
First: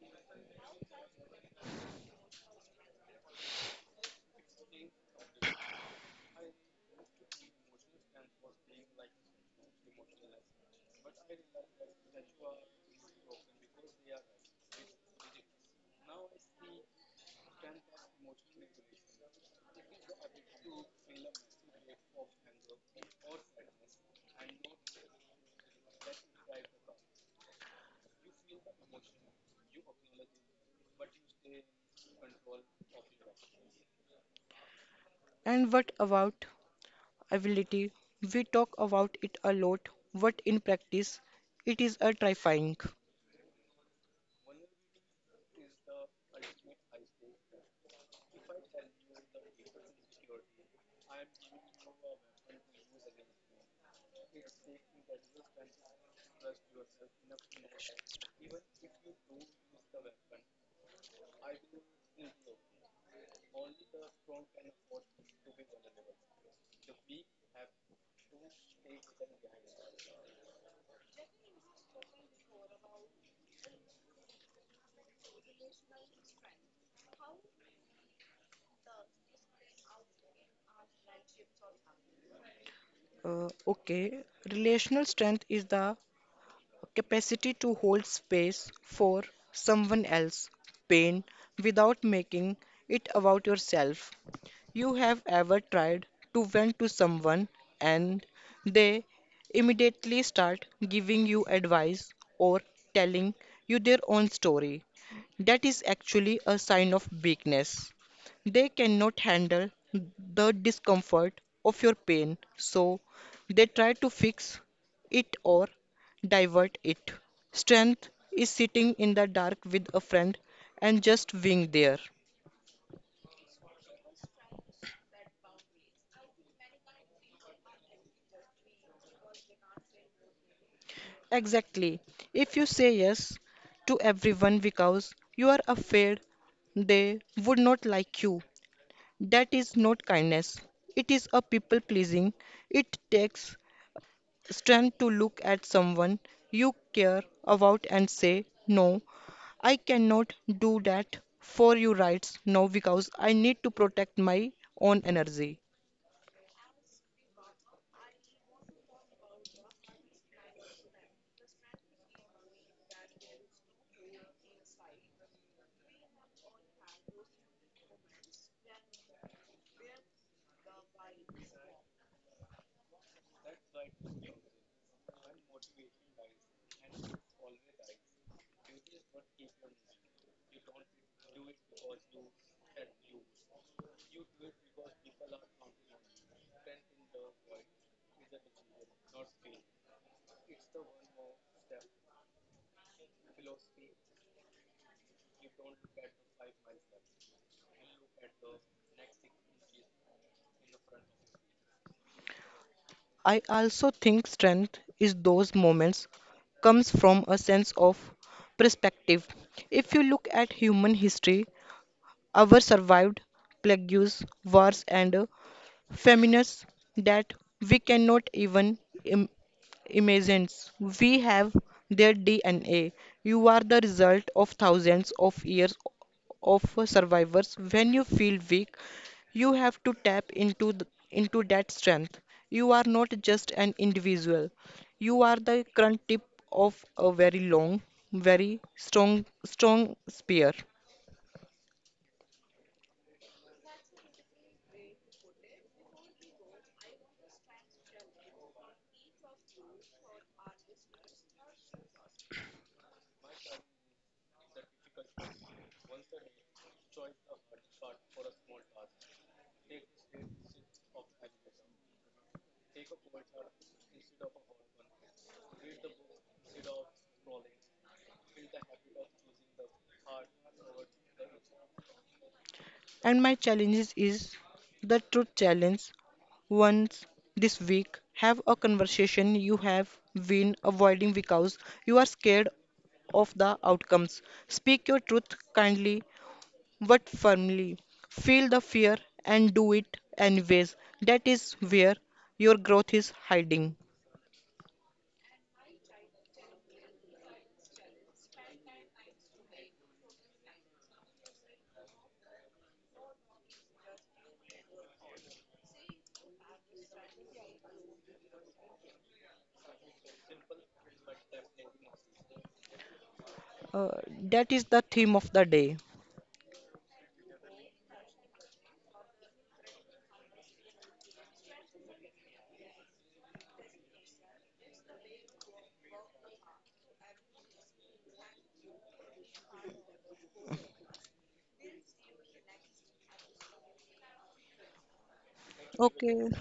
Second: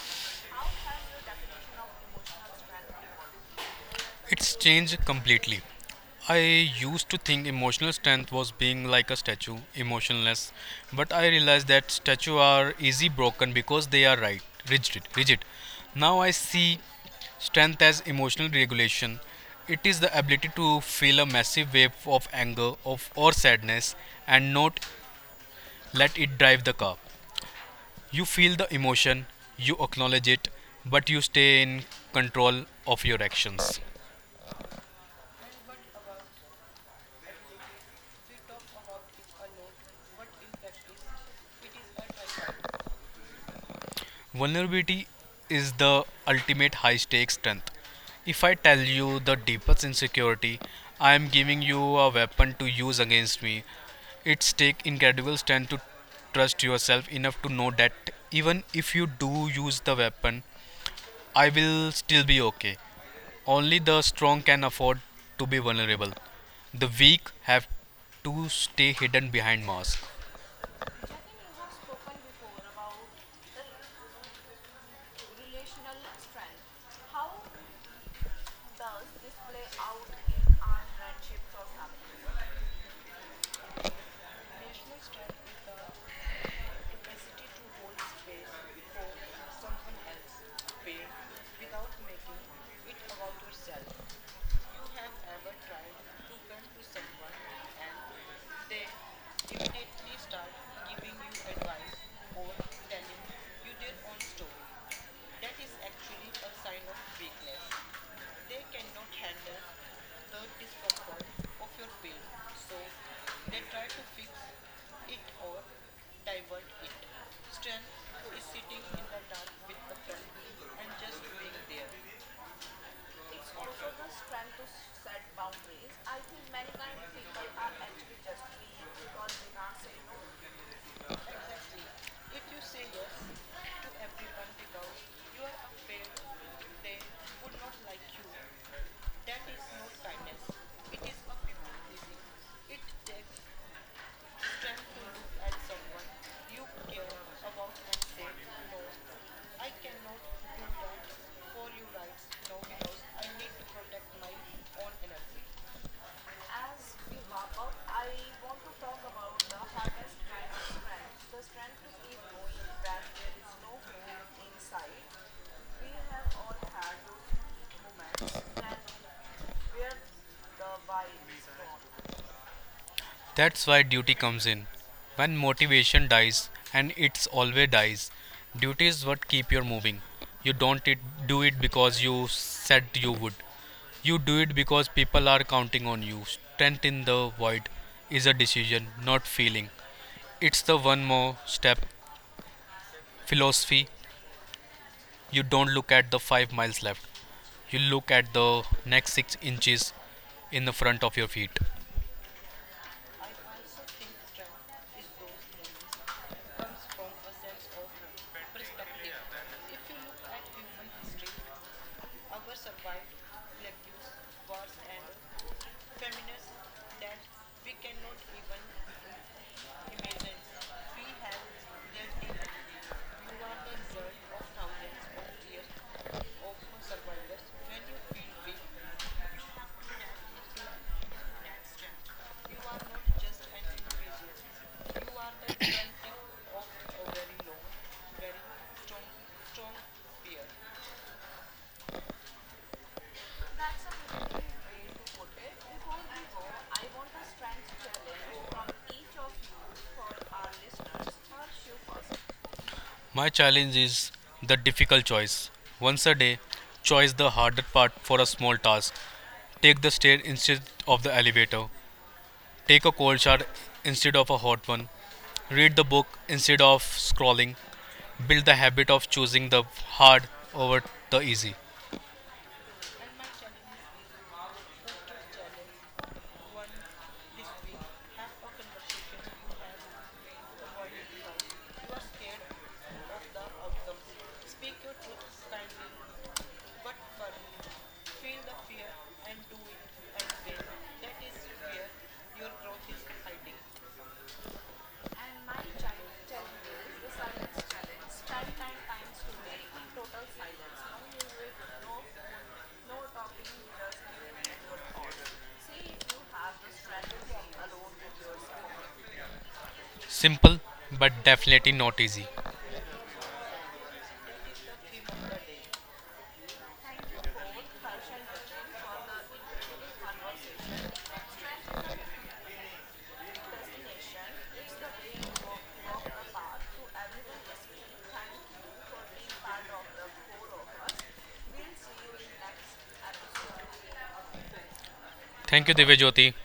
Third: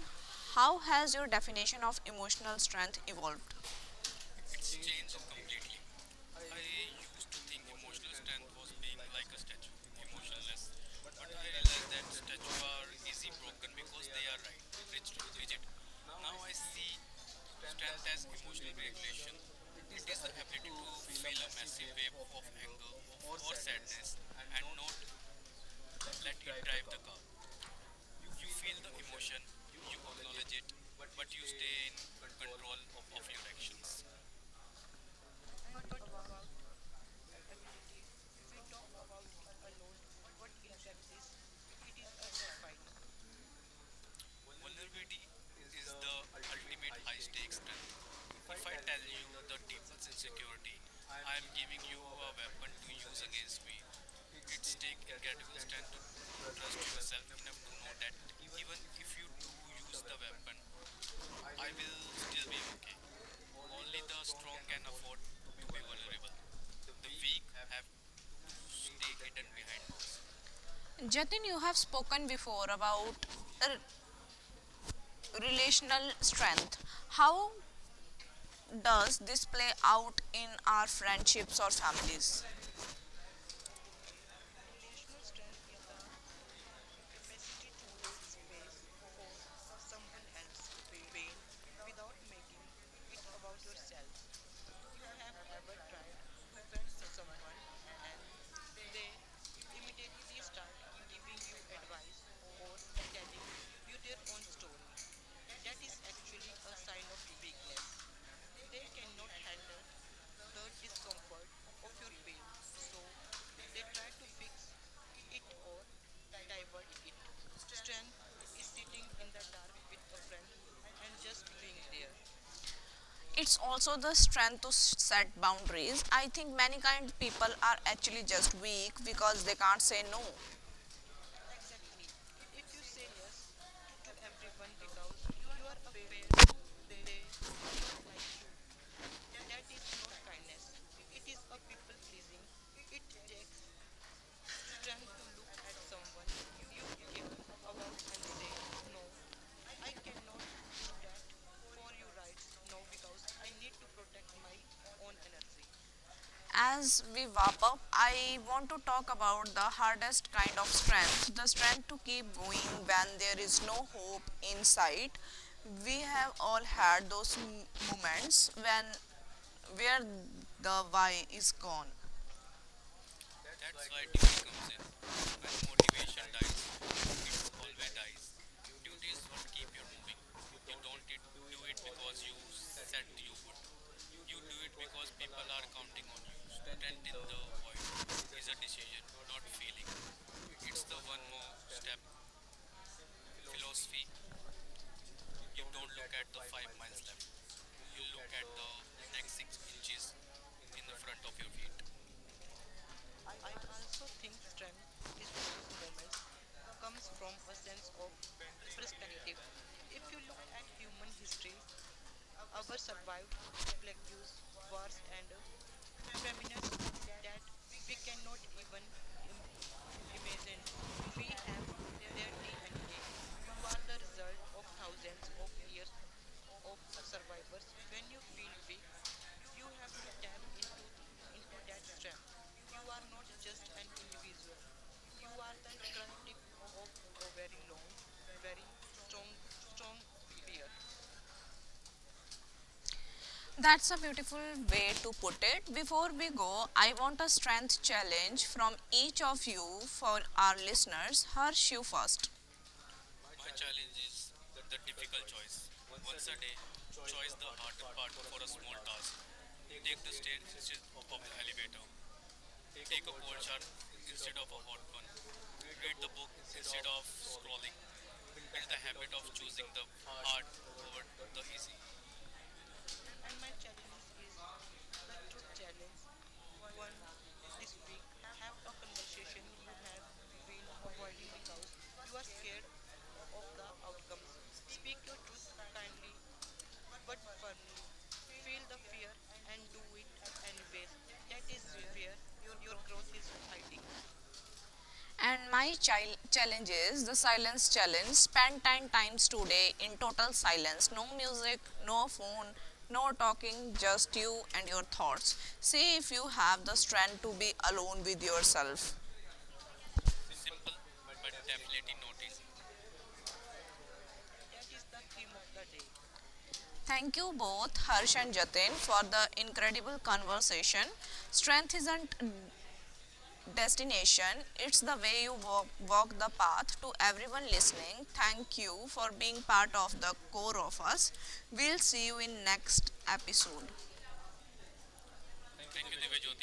[SPEAKER 1] how has your definition of emotional strength evolved?
[SPEAKER 2] It's changed
[SPEAKER 1] Changed
[SPEAKER 2] completely.
[SPEAKER 1] completely.
[SPEAKER 2] I
[SPEAKER 1] I
[SPEAKER 2] used
[SPEAKER 1] used
[SPEAKER 2] to think
[SPEAKER 1] to
[SPEAKER 2] emotional strength
[SPEAKER 1] stand
[SPEAKER 2] was being like a
[SPEAKER 1] like a
[SPEAKER 2] statue,
[SPEAKER 1] statue,
[SPEAKER 2] emotionless,
[SPEAKER 1] motionless.
[SPEAKER 2] but
[SPEAKER 1] I
[SPEAKER 2] I realized
[SPEAKER 1] realized
[SPEAKER 2] that
[SPEAKER 1] that
[SPEAKER 2] statues
[SPEAKER 1] statues
[SPEAKER 2] are
[SPEAKER 1] are,
[SPEAKER 2] easy broken because they are
[SPEAKER 1] they are
[SPEAKER 2] right,
[SPEAKER 1] right, rigid,
[SPEAKER 2] rigid.
[SPEAKER 1] digit. Now
[SPEAKER 2] Now I
[SPEAKER 1] I
[SPEAKER 2] see
[SPEAKER 1] see
[SPEAKER 2] strength as
[SPEAKER 1] strength as
[SPEAKER 2] emotional
[SPEAKER 1] emotional
[SPEAKER 2] regulation.
[SPEAKER 1] regulation.
[SPEAKER 2] It
[SPEAKER 1] It
[SPEAKER 2] is
[SPEAKER 1] is
[SPEAKER 2] the
[SPEAKER 1] the
[SPEAKER 2] ability
[SPEAKER 1] ability
[SPEAKER 2] to
[SPEAKER 1] to
[SPEAKER 2] feel a
[SPEAKER 1] feel a
[SPEAKER 2] massive
[SPEAKER 1] massive
[SPEAKER 2] wave
[SPEAKER 1] wave
[SPEAKER 2] of
[SPEAKER 1] of
[SPEAKER 2] anger
[SPEAKER 1] anger
[SPEAKER 2] of
[SPEAKER 1] or
[SPEAKER 2] or sadness
[SPEAKER 1] sadness and
[SPEAKER 2] and not
[SPEAKER 1] not
[SPEAKER 2] let
[SPEAKER 1] let
[SPEAKER 2] it
[SPEAKER 1] it
[SPEAKER 2] drive the
[SPEAKER 1] drive the
[SPEAKER 2] car.
[SPEAKER 1] car.
[SPEAKER 2] You
[SPEAKER 1] You
[SPEAKER 2] feel
[SPEAKER 1] feel
[SPEAKER 2] the
[SPEAKER 1] the
[SPEAKER 2] emotion,
[SPEAKER 1] emotion, you
[SPEAKER 2] you acknowledge
[SPEAKER 1] acknowledge
[SPEAKER 2] it,
[SPEAKER 1] it,
[SPEAKER 2] but
[SPEAKER 1] but
[SPEAKER 2] you
[SPEAKER 1] you
[SPEAKER 2] stay
[SPEAKER 1] stay
[SPEAKER 2] in
[SPEAKER 1] in
[SPEAKER 2] control
[SPEAKER 1] control
[SPEAKER 2] of
[SPEAKER 1] of
[SPEAKER 2] your
[SPEAKER 1] your
[SPEAKER 2] actions.
[SPEAKER 1] actions.
[SPEAKER 3] And what about ability. We talk about it a lot, but in practice, it is a terrifying.
[SPEAKER 2] Vulnerability
[SPEAKER 1] Vulnerability
[SPEAKER 2] is
[SPEAKER 1] is the
[SPEAKER 2] the ultimate
[SPEAKER 1] ultimate
[SPEAKER 2] high
[SPEAKER 1] high
[SPEAKER 2] stakes
[SPEAKER 1] stakes
[SPEAKER 2] strength.
[SPEAKER 1] strength. For
[SPEAKER 2] If I tell you the deepest
[SPEAKER 1] me,
[SPEAKER 2] insecurity, I am giving you a weapon to use against
[SPEAKER 1] this
[SPEAKER 2] me.
[SPEAKER 1] means
[SPEAKER 2] It's take incredible
[SPEAKER 1] you
[SPEAKER 2] strength
[SPEAKER 1] have
[SPEAKER 2] to
[SPEAKER 1] to
[SPEAKER 2] trust
[SPEAKER 1] trust
[SPEAKER 2] yourself
[SPEAKER 1] yourself.
[SPEAKER 2] enough to know that even if you do use the
[SPEAKER 1] Even
[SPEAKER 2] weapon, I
[SPEAKER 1] I will
[SPEAKER 2] will still
[SPEAKER 1] still
[SPEAKER 2] be
[SPEAKER 1] be
[SPEAKER 2] okay.
[SPEAKER 1] okay. All
[SPEAKER 2] Only the
[SPEAKER 1] the strong
[SPEAKER 2] strong can afford to be vulnerable. The
[SPEAKER 1] people
[SPEAKER 2] weak have to stay hidden behind masks.
[SPEAKER 1] Jatin, you have spoken before about r- relational strength. How does this play out in our friendships or families?
[SPEAKER 3] Okay, relational strength is the capacity to hold space for someone else pain without making it about yourself. You have ever tried to vent to someone and they immediately start giving you advice or telling you their own story. That is actually a sign of weakness. They cannot handle the discomfort of your pain, so they try to fix it or divert it. Strength is sitting in the dark with a friend and just being there.
[SPEAKER 1] It's also the strength to set boundaries. I think many kind people are actually just weak because they can't say no.
[SPEAKER 3] Exactly. If you say yes to everyone because you are afraid they would not like you, that is not kindness. It is a people pleasing. It takes strength to look at someone you care about and say, "No, I cannot do that for your rights now because I need to protect my own energy."
[SPEAKER 1] As we wrap up, I want to talk about the hardest kind of strength the strength to keep going when there is no hope in sight. We have all had those moments when where the why is gone.
[SPEAKER 2] That's why
[SPEAKER 1] That's where
[SPEAKER 2] duty comes
[SPEAKER 1] duty
[SPEAKER 2] in.
[SPEAKER 1] comes in.
[SPEAKER 2] When
[SPEAKER 1] When
[SPEAKER 2] motivation
[SPEAKER 1] motivation
[SPEAKER 2] dies,
[SPEAKER 1] dies,
[SPEAKER 2] and it's
[SPEAKER 1] it
[SPEAKER 2] always
[SPEAKER 1] always
[SPEAKER 2] dies,
[SPEAKER 1] dies.
[SPEAKER 2] duty is
[SPEAKER 1] Duty is
[SPEAKER 2] what
[SPEAKER 1] what
[SPEAKER 2] keep you
[SPEAKER 1] keep you
[SPEAKER 2] moving.
[SPEAKER 1] moving.
[SPEAKER 2] You don't it, do
[SPEAKER 1] It
[SPEAKER 2] it because
[SPEAKER 1] was
[SPEAKER 2] you
[SPEAKER 1] you
[SPEAKER 2] said
[SPEAKER 1] said
[SPEAKER 2] you would.
[SPEAKER 1] you would.
[SPEAKER 2] You do it because people
[SPEAKER 1] People
[SPEAKER 2] are
[SPEAKER 1] are
[SPEAKER 2] counting on
[SPEAKER 1] counting on
[SPEAKER 2] you.
[SPEAKER 1] you stand
[SPEAKER 2] Strength
[SPEAKER 1] in
[SPEAKER 2] in
[SPEAKER 1] the
[SPEAKER 2] the void is a
[SPEAKER 1] void.
[SPEAKER 2] decision,
[SPEAKER 1] Decision
[SPEAKER 2] not feeling.
[SPEAKER 1] feeling.
[SPEAKER 2] It's the one
[SPEAKER 1] One
[SPEAKER 2] more
[SPEAKER 1] more
[SPEAKER 2] step
[SPEAKER 1] step,
[SPEAKER 2] philosophy.
[SPEAKER 1] philosophy,
[SPEAKER 2] You don't look at
[SPEAKER 1] look
[SPEAKER 2] the
[SPEAKER 1] at the
[SPEAKER 2] five
[SPEAKER 1] five
[SPEAKER 2] miles
[SPEAKER 1] miles
[SPEAKER 2] left.
[SPEAKER 1] left.
[SPEAKER 2] You look at the next
[SPEAKER 1] The
[SPEAKER 2] 6
[SPEAKER 1] next six
[SPEAKER 2] inches
[SPEAKER 1] inches,
[SPEAKER 2] in the front of your feet.
[SPEAKER 3] I also think strength is those moments comes from a sense of perspective. If you look at human history, our survived plagues, wars, and feminists that we cannot even Im- imagine. We have their DNA. You are the result of thousands of years of survivors. When you feel weak, you have to tap into into that strength. You are not just an individual. You are the current tip of a very long, very strong, spear.
[SPEAKER 1] that's a beautiful way to put it. Before we go, I want a strength challenge from each of you for our listeners. Harsh, you first.
[SPEAKER 2] My
[SPEAKER 1] A
[SPEAKER 2] challenge
[SPEAKER 1] challenge
[SPEAKER 2] is
[SPEAKER 1] is
[SPEAKER 2] the difficult
[SPEAKER 1] difficult
[SPEAKER 2] choice.
[SPEAKER 1] choice.
[SPEAKER 2] Once a
[SPEAKER 1] It's
[SPEAKER 2] day,
[SPEAKER 1] a day,
[SPEAKER 2] choose the
[SPEAKER 1] choice
[SPEAKER 2] harder part for a
[SPEAKER 1] for a
[SPEAKER 2] small
[SPEAKER 1] small
[SPEAKER 2] task.
[SPEAKER 1] task.
[SPEAKER 2] Take the
[SPEAKER 1] Take the
[SPEAKER 2] stair instead
[SPEAKER 1] stairs
[SPEAKER 2] of the elevator.
[SPEAKER 1] elevator.
[SPEAKER 2] Take a cold shower
[SPEAKER 1] Watch our
[SPEAKER 2] instead of a hot one. Read the book
[SPEAKER 1] book
[SPEAKER 2] instead of
[SPEAKER 1] instead of
[SPEAKER 2] scrolling.
[SPEAKER 1] scrolling.
[SPEAKER 2] Build the habit of choosing the hard over the easy.
[SPEAKER 3] And my challenges is the truth challenge once this week. Have a conversation you have been avoiding because you are scared of the outcomes. Speak your truth kindly but firmly. Feel the fear and do it anyways. That is where your growth is hiding.
[SPEAKER 1] And my child challenge is the silence challenge. Spend 10 times today in total silence. No music, no phone, no talking, just you and your thoughts. See if you have the strength to be alone with yourself.
[SPEAKER 2] Simple but definitely not easy.
[SPEAKER 3] Uh, that is the theme of the day.
[SPEAKER 1] Thank you both, Harsh and Jatin, for the incredible conversation. Strength isn't destination. It's the way you walk, walk the path. To everyone listening, thank you for being part of the core of us. We'll see you in next episode.
[SPEAKER 2] Thank you,
[SPEAKER 3] Okay,
[SPEAKER 2] Divyajyoti.